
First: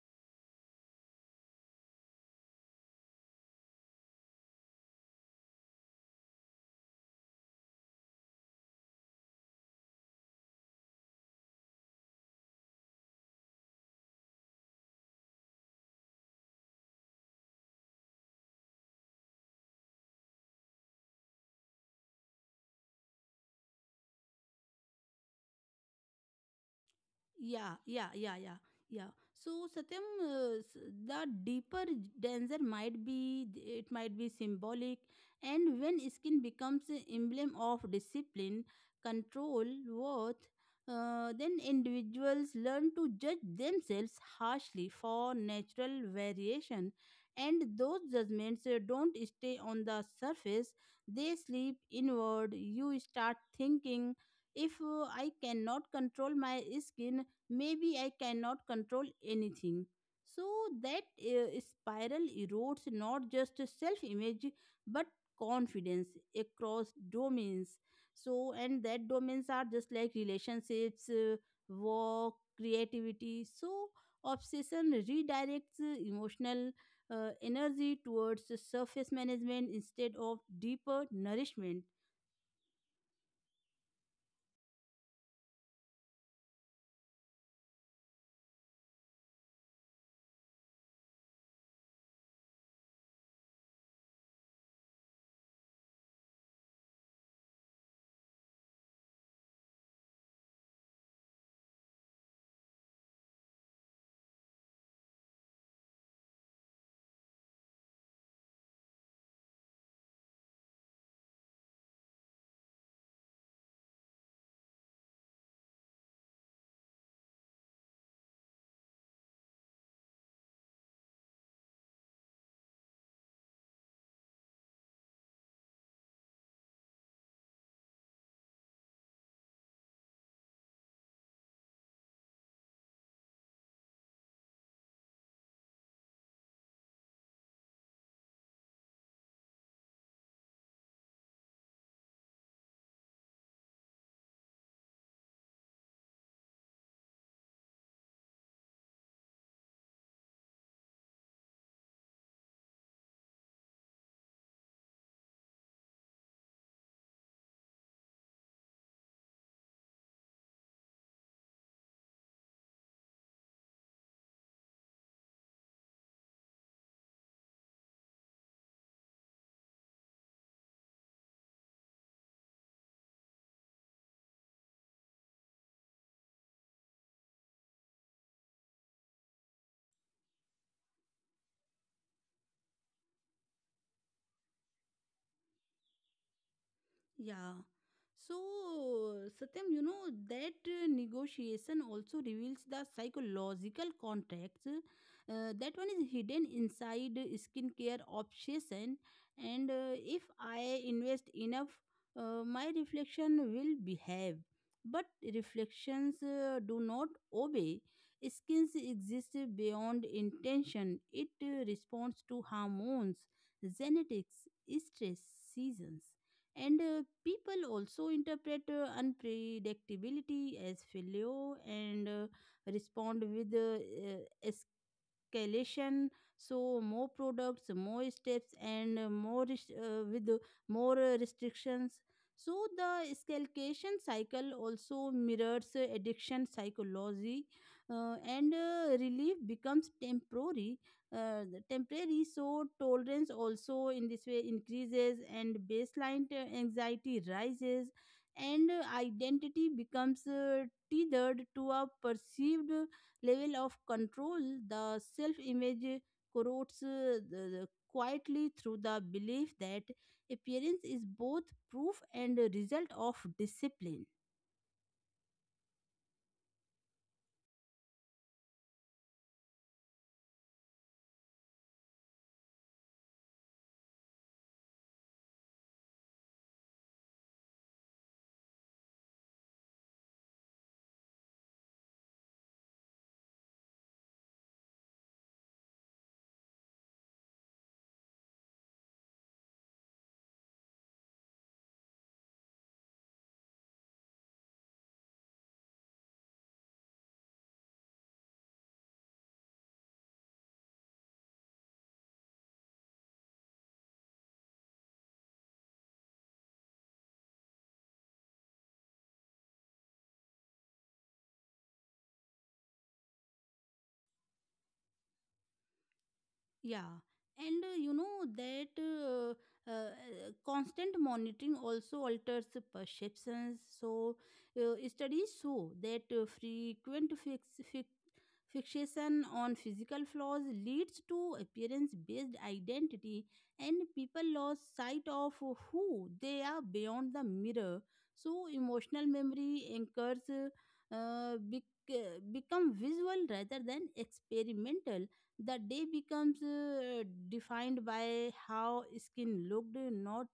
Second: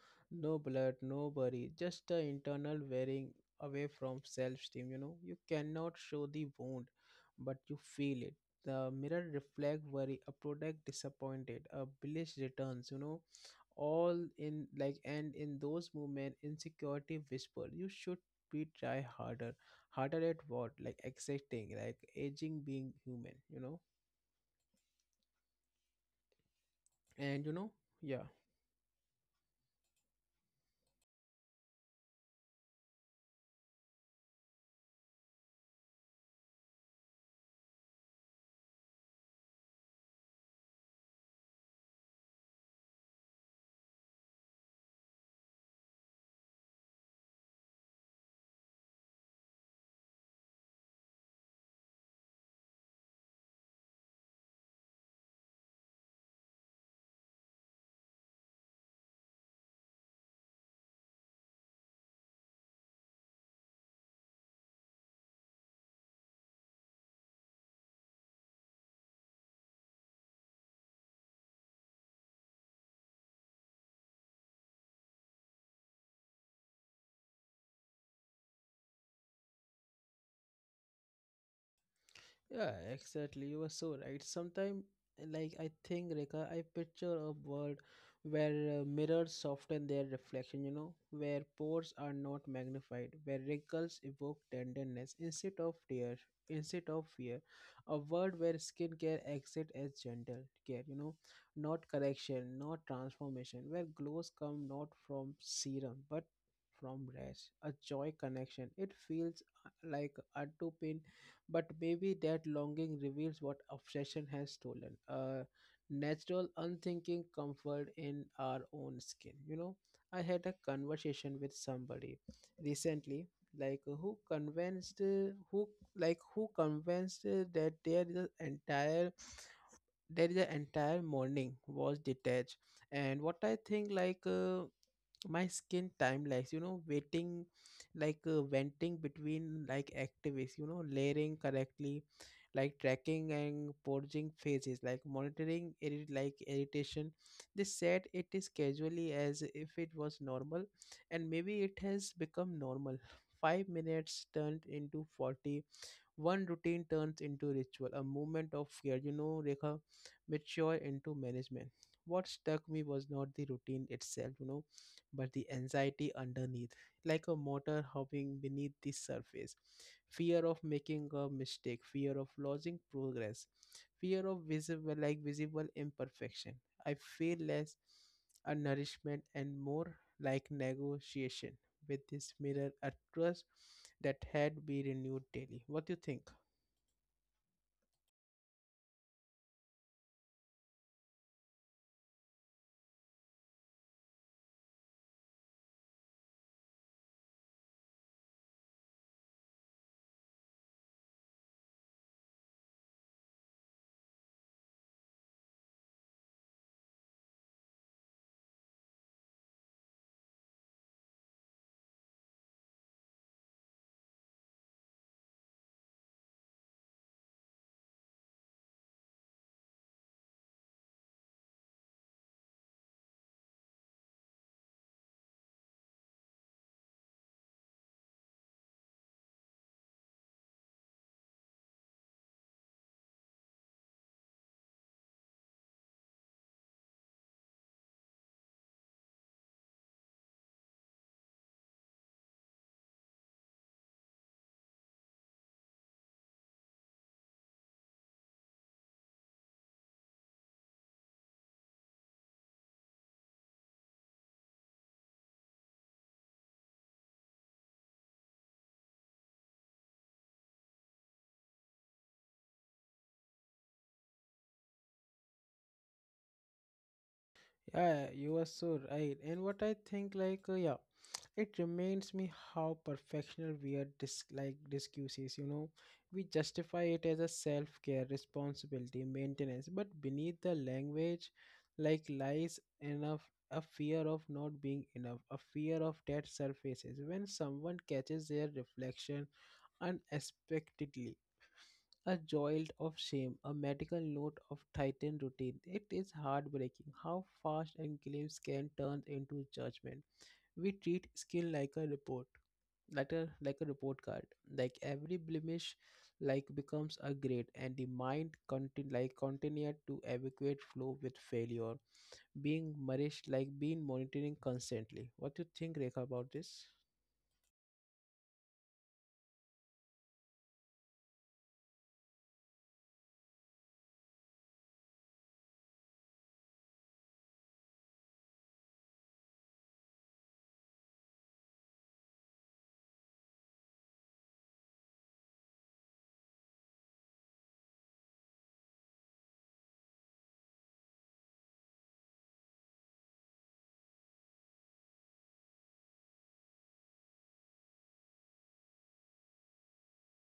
[SPEAKER 2] no blood, no body, just the internal wearing away from self-esteem, you know. You cannot show the wound, but you feel it. The mirror reflect worry, a product disappointed, a bilish returns, you know, all in like and in those movement, insecurity whisper, you should be try harder. Harder at what? Like accepting, like aging being human, you know. And you know,
[SPEAKER 1] Yeah, yeah,
[SPEAKER 2] yeah.
[SPEAKER 1] yeah, yeah, yeah. So Satyam, the deeper danger might be, it might be symbolic. And when skin becomes an emblem of discipline, control, worth, then individuals learn to judge themselves harshly for natural variation, and those judgments don't stay on the surface; they slip inward. You start thinking, if I cannot control my skin, maybe I cannot control anything. So that spiral erodes not just self image but confidence across domains. So, and that domains are just like relationships, work, creativity. So, obsession redirects emotional energy towards the surface management instead of deeper nourishment.
[SPEAKER 2] Yeah, exactly. You were so right. Sometimes, like I think, Rekha, I picture a world where mirrors soften their reflection, you know, where pores are not magnified, where wrinkles evoke tenderness instead of tears, instead of fear. A world where skincare exists as gentle care, you know, not correction, not transformation, where glows come not from serum, but from rest, a joy connection. It feels like a 2, but maybe that longing reveals what obsession has stolen, a natural, unthinking comfort in our own skin. You know, I had a conversation with somebody recently, like who convinced, who convinced that there is an entire, there is an entire morning was detached, and what I think like my skin time lags, you know, waiting, like venting between like activists, you know, layering correctly, like tracking and purging phases, like monitoring it like irritation. They said it is casually as if it was normal, and maybe it has become normal. 5 minutes turned into 40, one routine turns into ritual, a movement of fear, you know, Rekha, mature into management. What struck me was not the routine itself, you know, but the anxiety underneath, like a motor hovering beneath the surface. Fear of making a mistake, fear of losing progress, fear of visible, like visible imperfection. I feel less a nourishment and more like negotiation with this mirror, a trust that had to be renewed daily. What do you think?
[SPEAKER 1] Yeah. So, Satyam, you know that negotiation also reveals the psychological contracts, that one is hidden inside skincare obsession. And if I invest enough, my reflection will behave. But reflections do not obey. Skins exist beyond intention. It responds to hormones, genetics, stress, seasons. And people also interpret unpredictability as failure and respond with escalation. So more products, more steps, and more res- with more restrictions. So the escalation cycle also mirrors addiction psychology, and relief becomes temporary, the temporary so tolerance also in this way increases and baseline anxiety rises, and identity becomes tethered to a perceived level of control. The self image corrodes quietly through the belief that appearance is both proof and a result of discipline.
[SPEAKER 2] Yeah, you are so right. And what I think, like, yeah, it reminds me how perfectional we are discuss. You know, we justify it as a self-care, responsibility, maintenance, but beneath the language, like, lies enough a fear of not being enough, a fear of that surfaces when someone catches their reflection unexpectedly, a jolt of shame, a medical note of tightened routine. It is heartbreaking how fast and claims can turn into judgment. We treat skin like a report, like a report card. Like every blemish, like becomes a grade, and the mind continue continue to evacuate flow with failure, being nourished like being monitoring constantly. What do you think, Rekha, about this?
[SPEAKER 1] Yeah, and you know that constant monitoring also alters the perceptions. So, studies show that fix, fixation on physical flaws leads to appearance based identity, and people lose sight of who they are beyond the mirror. So, emotional memory anchors become visual rather than experimental. The day becomes defined by how skin looked, not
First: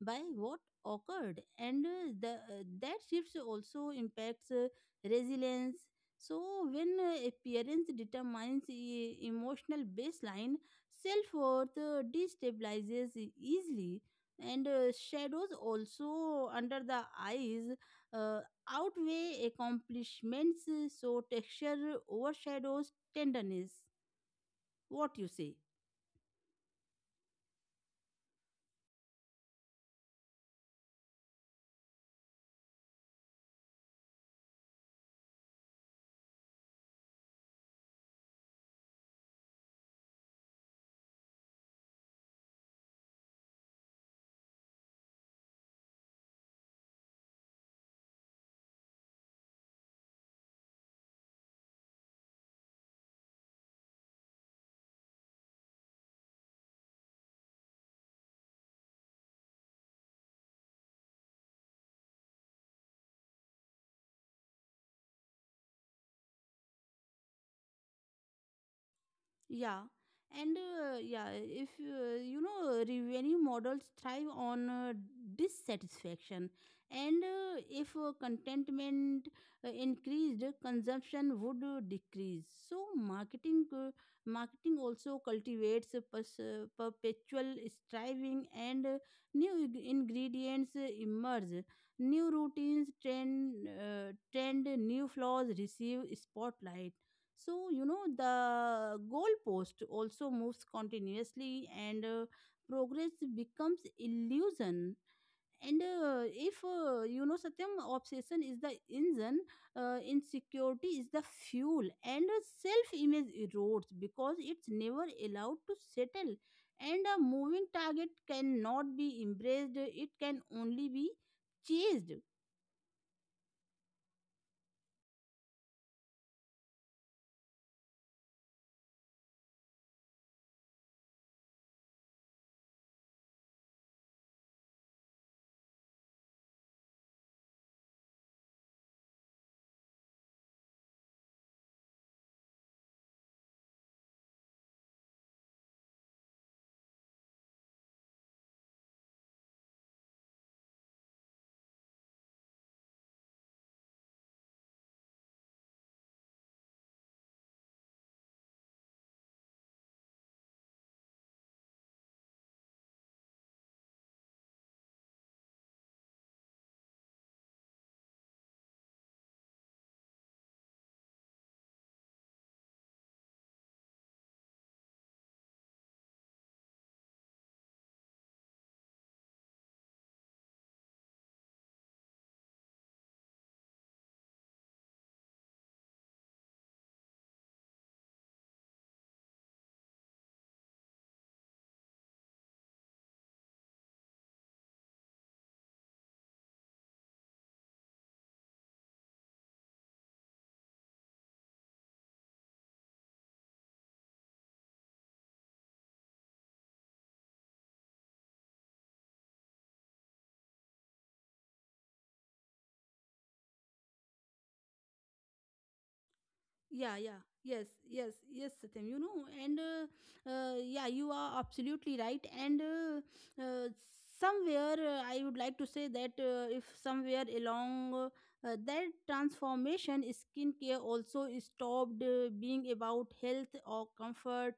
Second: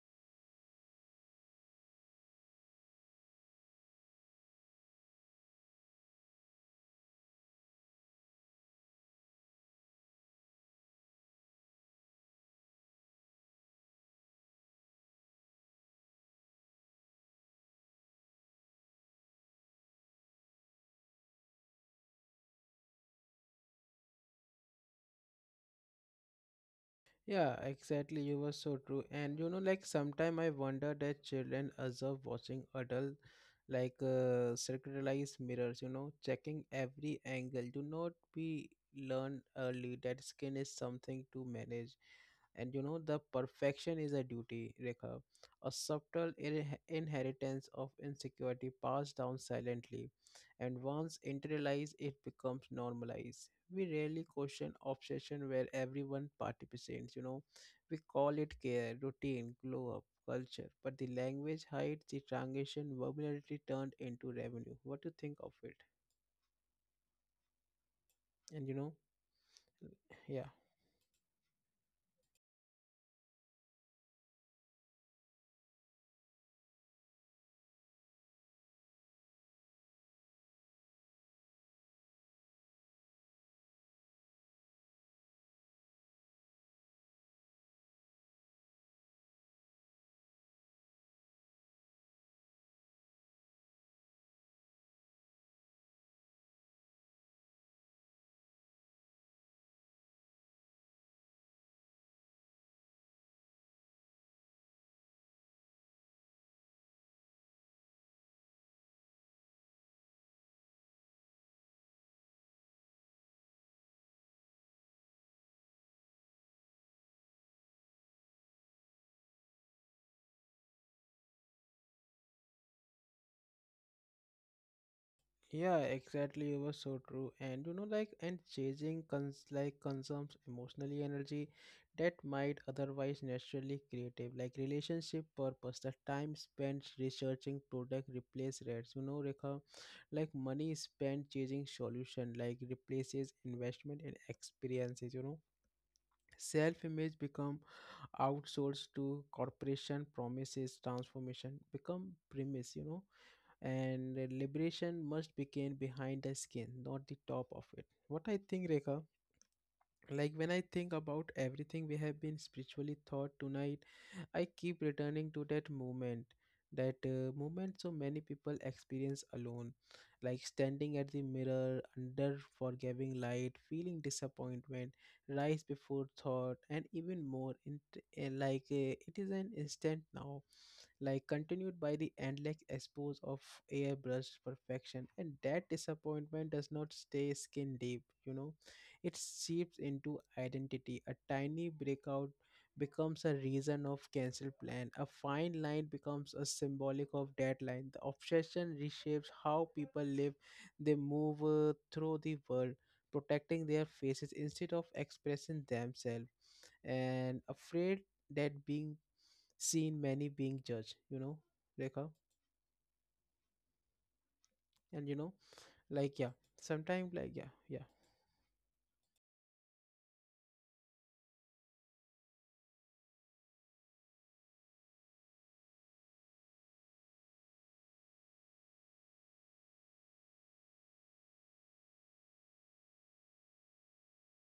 [SPEAKER 1] by what occurred, and that shifts also impacts resilience. So, when appearance determines emotional baseline, self worth destabilizes easily, and shadows also under the eyes uh, outweigh accomplishments, so texture overshadows tenderness. What you say?
[SPEAKER 2] Yeah, exactly. You were so true. And you know, like sometime I wonder that children observe watching adult, like circularized mirrors, you know, checking every angle. Do not we learn early that skin is something to manage, and you know, the perfection is a duty, Rekha, a subtle inheritance of insecurity passed down silently, and once internalized, it becomes normalized. We rarely question obsession where everyone participates, you know, we call it care routine glow up culture, but the language hides the transition vulnerability turned into revenue. What do you think of it? And you know,
[SPEAKER 1] Yeah,
[SPEAKER 2] yeah.
[SPEAKER 1] and yeah, if you know, revenue models thrive on dissatisfaction, and if contentment increased, consumption would decrease. So marketing also cultivates a perpetual striving, and ingredients emerge, new routines trend, new flaws receive spotlight. So you know the goalpost also moves continuously, and progress becomes illusion. And if you know Satyam, obsession is the engine, insecurity is the fuel, and self image erodes because it's never allowed to settle, and a moving target cannot be embraced, it can only be chased.
[SPEAKER 2] Yeah, exactly. It was so true. And you know, like, and chasing consumes emotionally energy that might otherwise naturally creative, like relationship purpose. The time spent researching product replace rates. You know, Rekha, like money spent chasing solution like replaces investment and experiences. You know, self-image become outsourced to corporation promises transformation become premise. You know, and liberation must begin behind the skin, not the top of it. What I think, Rekha, like when I think about everything we have been spiritually taught tonight, I keep returning to that moment, that moment so many people experience alone, like standing at the mirror under forgiving light, feeling disappointment rise before thought, and even more in it is an instant now, like continued by the endless expose of airbrushed perfection, and that disappointment does not stay skin deep, you know, it seeps into identity. A tiny breakout becomes a reason of cancel plan. A fine line becomes a symbolic of deadline. The obsession reshapes how people live. They move through the world, protecting their faces instead of expressing themselves, and afraid that being seen, many being judged. You know, Rekha, and you know, like yeah,
[SPEAKER 1] Yeah,
[SPEAKER 2] sometimes
[SPEAKER 1] yeah.
[SPEAKER 2] like yeah,
[SPEAKER 1] Yes,
[SPEAKER 2] yeah.
[SPEAKER 1] yes, yes, Satyam. You know, and yeah, you are absolutely right. And somewhere, I would like to say that if somewhere along that transformation, skincare also stopped being about health or comfort.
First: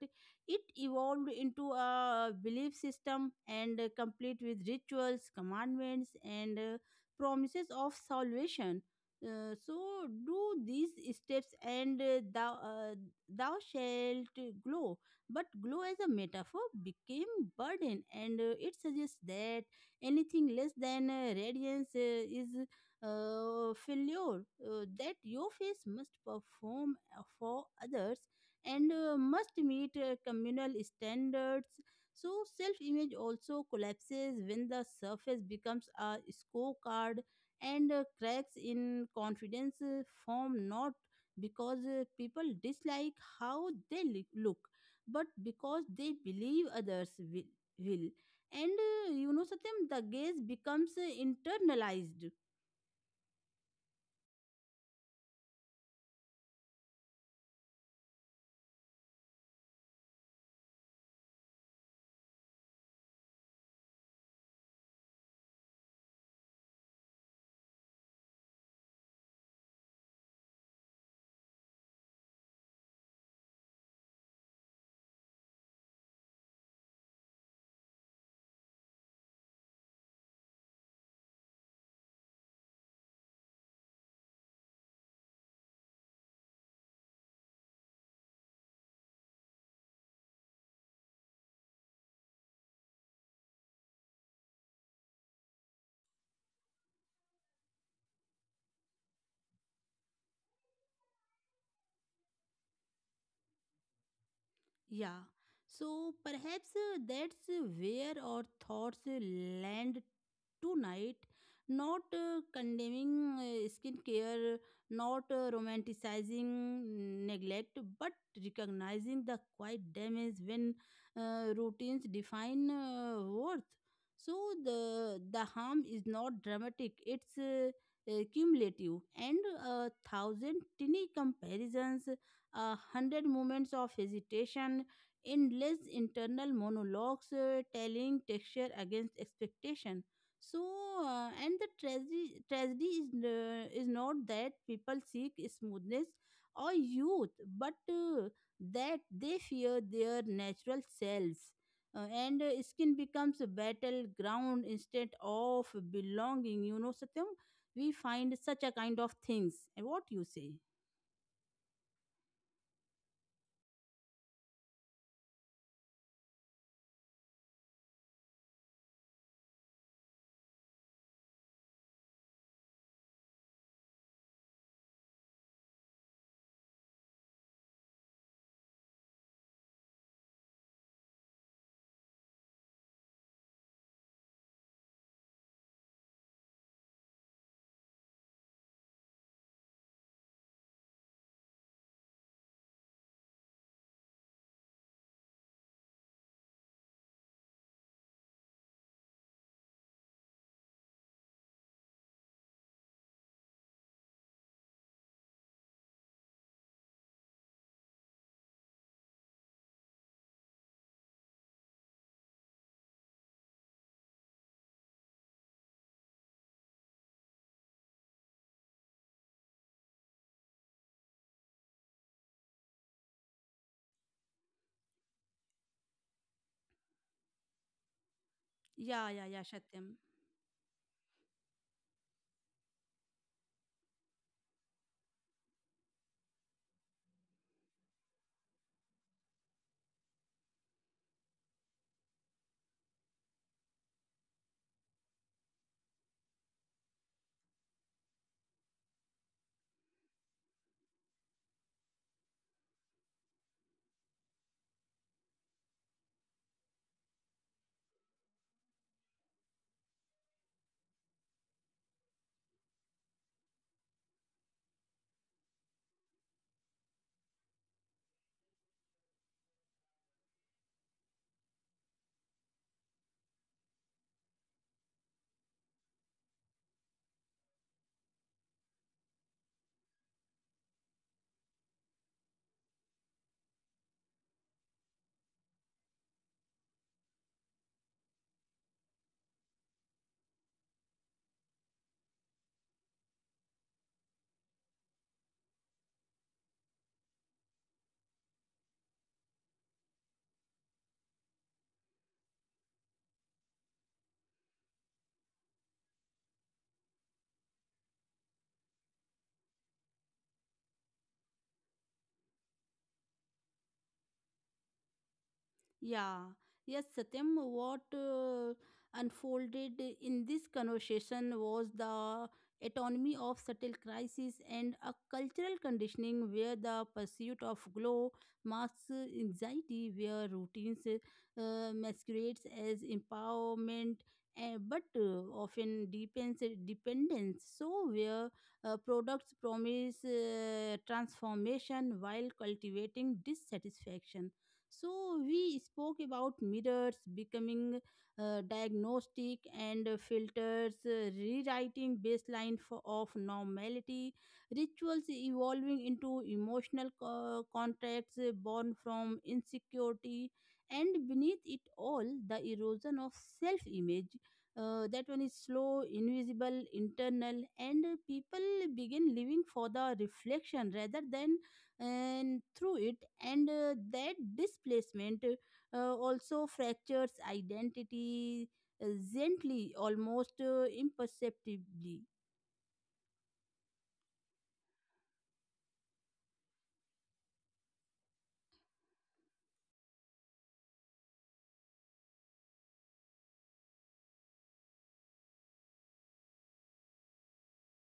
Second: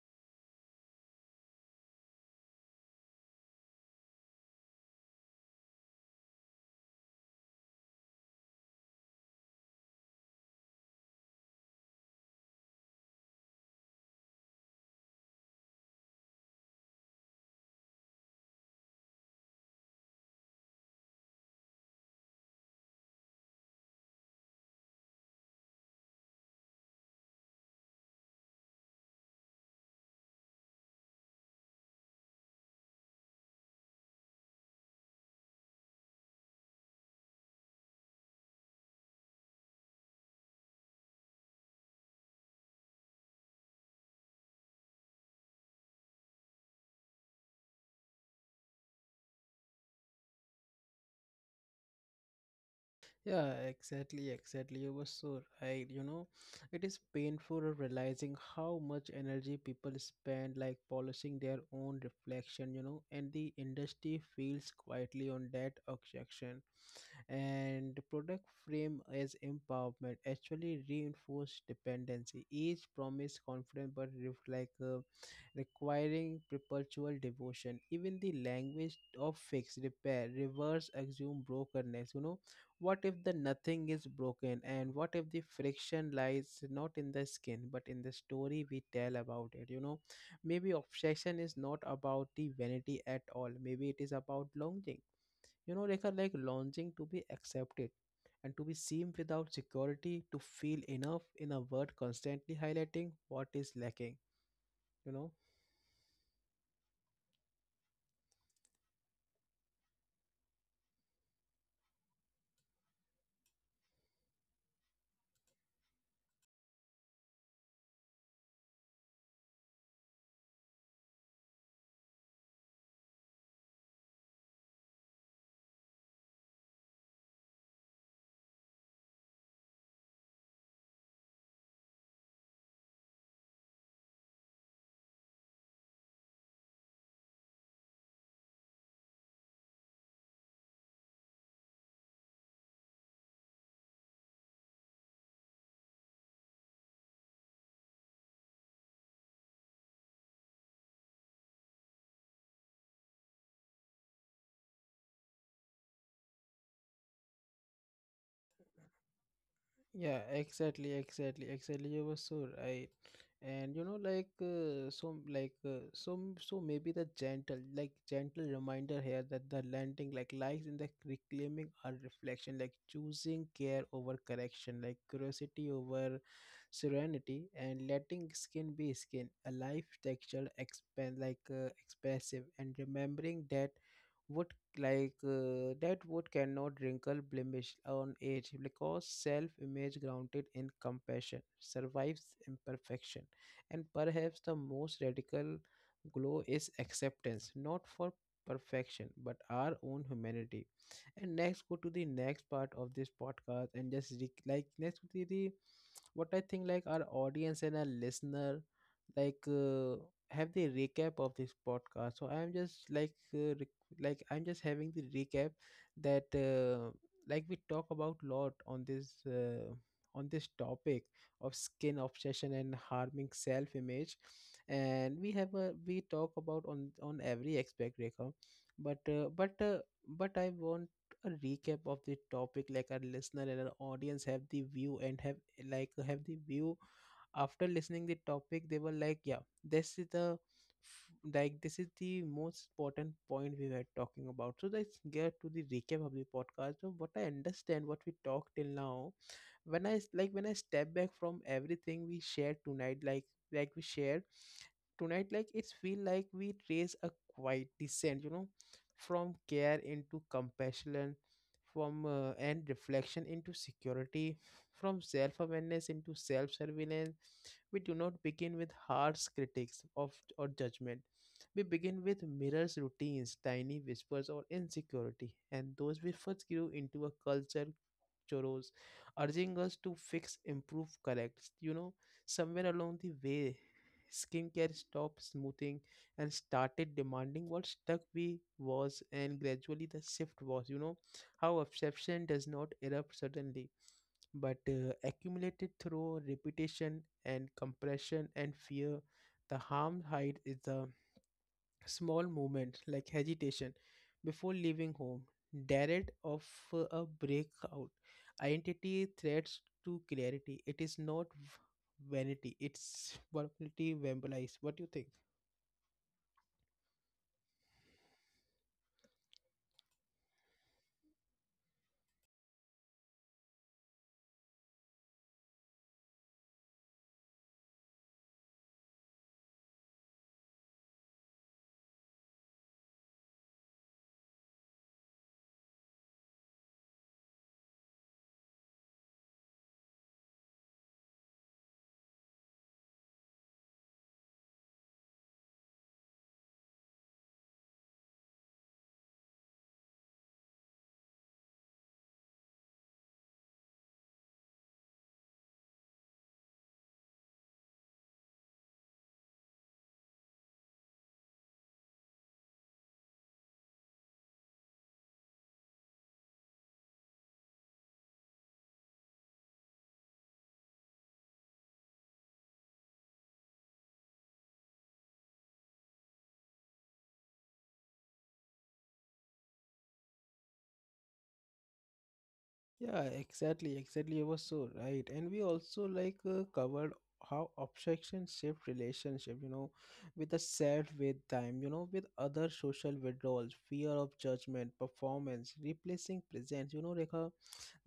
[SPEAKER 1] It evolved into a belief system, and complete with rituals, commandments, and promises of salvation. So do these steps, and thou shalt glow. But glow as a metaphor became burden, and it suggests that anything less than radiance is failure, that your face must perform for others and must meet communal standards. So self image also collapses when the surface becomes a scorecard, and cracks in confidence form not because people dislike how they look, but because they believe others will. And you know Satyam, the gaze becomes internalized.
[SPEAKER 2] Yeah, exactly, exactly. You were so right. You know, it is painful realizing how much energy people spend like polishing their own reflection, you know, and the industry feels quietly on that objection and product frame as empowerment actually reinforce dependency each promise confident but reflect requiring perpetual devotion even the language of fix repair reverse assume brokenness you know what if the nothing is broken and what if the friction lies not in the skin but in the story we tell about it you know maybe obsession is not about the vanity at all maybe it is about longing you know Rekha, like longing to be accepted and to be seen without security to feel enough in a world constantly highlighting what is lacking you
[SPEAKER 1] Yeah.
[SPEAKER 2] know.
[SPEAKER 1] So perhaps that's where our thoughts land tonight. Not condemning skincare, not romanticizing neglect, but recognizing the quiet damage when routines define worth. So the harm is not dramatic; it's cumulative, and a thousand tiny comparisons, a hundred moments of hesitation, endless internal monologues, telling texture against expectation. So, and the tragedy is not that people seek smoothness or youth, but that they fear their natural selves. And Skin becomes a battleground instead of belonging, you know, Satyam. We find such a kind of things. And what
[SPEAKER 2] Yeah,
[SPEAKER 1] you say?
[SPEAKER 2] exactly, exactly, exactly. You were so right, and you know, so maybe the gentle, like gentle reminder here that the landing, like lies in the reclaiming our reflection, like choosing care over correction, like curiosity over serenity, and letting skin be skin, a life texture expand, expressive, and remembering that. What that wood cannot wrinkle blemish on age because self-image grounded in compassion survives imperfection, and perhaps the most radical glow is acceptance not for perfection but our own humanity. And next go to the next part of this podcast and just like next to the. What I think like our audience and our listener like uh, have the recap of this podcast, so I am just like I'm just having the recap that like we talk about lot on this topic of skin obsession and harming self image, and we have a we talk about on every aspect, Rekha. but
[SPEAKER 1] Yeah, yeah,
[SPEAKER 2] uh,
[SPEAKER 1] yeah,
[SPEAKER 2] but uh,
[SPEAKER 1] Shatyam.
[SPEAKER 2] but I want a recap of the topic like our listener and our audience have the view and have like have the view. After listening the topic they were like yeah this is the like this is the most important point we were talking about, so let's get to the recap of the podcast. So what I understand what we talked till now. When I like when I step back from everything we shared tonight like we shared tonight like it's feel like we trace a quite descent, you know, from care into compassion, from and reflection into security, from self-awareness into self-surveillance. We do not begin with harsh critics of or judgment. We begin with mirrors, routines, tiny whispers, or insecurity, and those whispers grew into a culture chorus, urging us to fix, improve, correct. You know, somewhere along the way, skincare stopped smoothing and started demanding what stuck we was, and gradually the shift was. You know, how obsession does not erupt suddenly but accumulated through repetition and compression and fear. The harm hide is a small movement like agitation before leaving home, dread of a breakout, identity threats to clarity. It is not vanity; it's vulnerability, vampirize. What do you think?
[SPEAKER 1] Yeah, yes, Satyam, what unfolded in this conversation was the autonomy of subtle crisis and a cultural conditioning where the pursuit of glow masks anxiety, where routines masquerades as empowerment. But often depends dependence, so where products promise transformation while cultivating dissatisfaction. So, we spoke about mirrors becoming diagnostic, and filters rewriting baseline for, of normality, rituals evolving into emotional contracts born from insecurity, and beneath it all, the erosion of self image. That one is slow, invisible, internal, and people begin living for the reflection rather than and through it. And that displacement also fractures identity uh, gently, almost imperceptibly.
[SPEAKER 2] Yeah, exactly, exactly. You were so right. And we also covered how obsession shape relationship, you know, with the self with time, you know, with other social withdrawals, fear of judgment, performance, replacing presence, you know, Rekha,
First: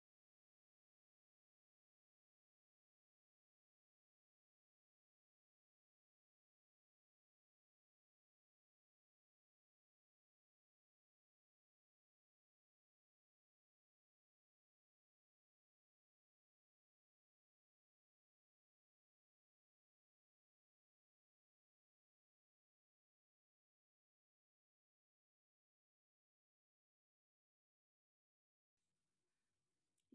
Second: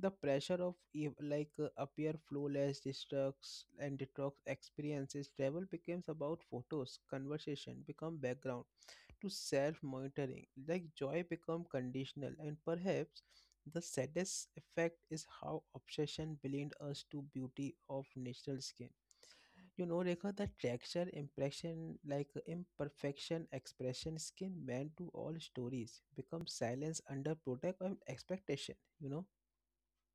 [SPEAKER 2] the pressure of appear flawless, destructs and detox experiences. Travel becomes about photos, conversation become background to self monitoring, like joy become conditional, and perhaps the saddest effect is how obsession blind us to beauty of natural skin. You know, Rekha, the texture, impression, like imperfection, expression, skin meant to all stories become silence under protect of expectation. You know.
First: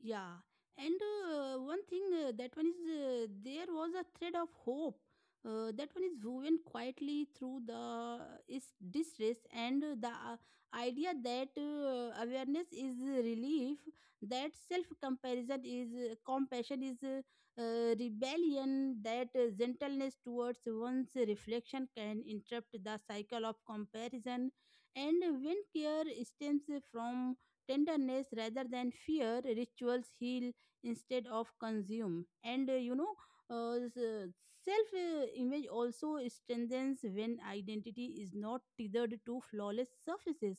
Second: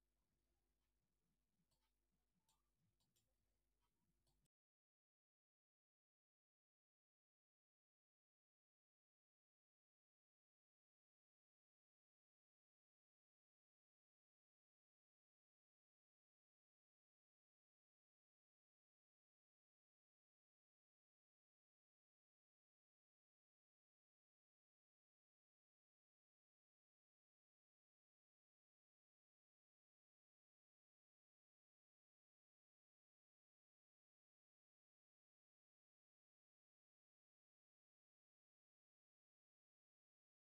[SPEAKER 1] Yeah, and one thing, that one is, there was a thread of hope. That one is woven quietly through the is distress, and the idea that awareness is relief, that self comparison is compassion is rebellion, that gentleness towards one's reflection can interrupt the cycle of comparison, and when care stems from tenderness rather than fear, rituals heal instead of consume. And you know, uh, self image also strengthens when identity is not tethered to flawless surfaces,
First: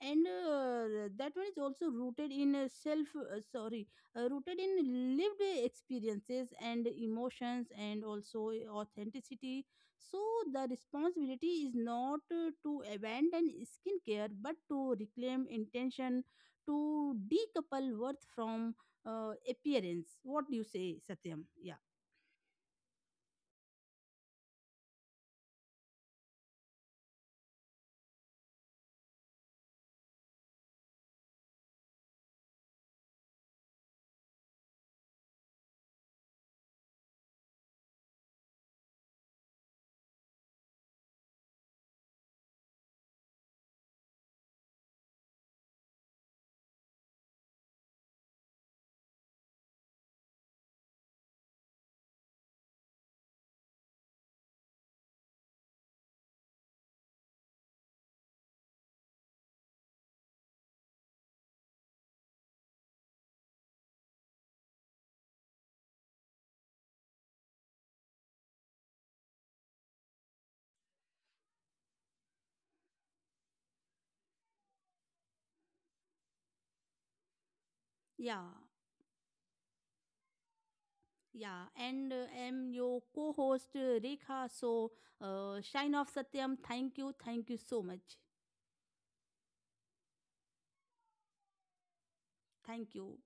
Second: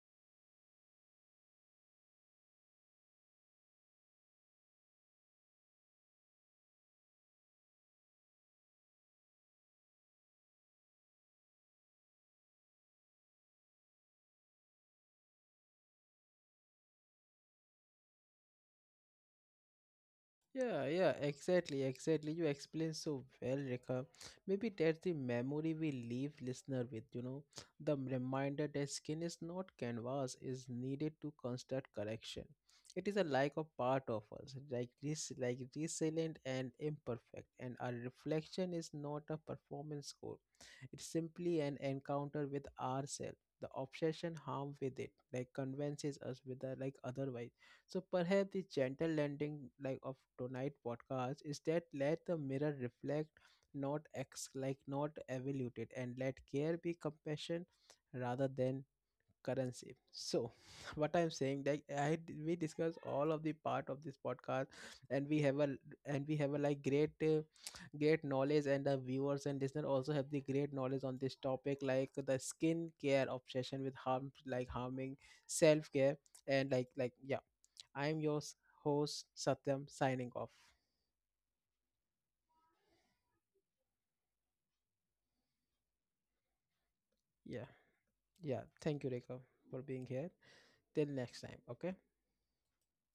[SPEAKER 1] and that one is also rooted in self sorry rooted in lived experiences and emotions and also authenticity. So the responsibility is not to abandon skincare, but to reclaim intention, to decouple worth from appearance. What do you
[SPEAKER 2] Yeah,
[SPEAKER 1] say,
[SPEAKER 2] yeah,
[SPEAKER 1] Satyam? Yeah.
[SPEAKER 2] exactly, exactly. You explain so well, Rekha. Maybe that's the memory we leave listener with, you know. The reminder that skin is not canvas is needed to construct correction. It is a like a part of us, like this like resilient and imperfect, and our reflection is not a performance score. It's simply an encounter with ourselves. The obsession harm with it, like convinces us with the like otherwise. So perhaps the gentle landing like of tonight podcast is that let the mirror reflect, not ex like not evaluate it, and let care be compassion rather than currency. So what I'm saying that we discuss all of the part of this podcast, and we have a like great great knowledge, and the viewers and listener also have the great knowledge on this topic like the skin care obsession with harm like harming self care. And like yeah, I'm your
[SPEAKER 1] Yeah,
[SPEAKER 2] host, Satyam, signing off.
[SPEAKER 1] yeah. And I'm your co host, Rekha. So, shine off, Satyam. Thank you. Thank you
[SPEAKER 2] Yeah,
[SPEAKER 1] so much.
[SPEAKER 2] yeah. Thank you, Rekha, for being here. Till next time, okay?
[SPEAKER 1] Thank you.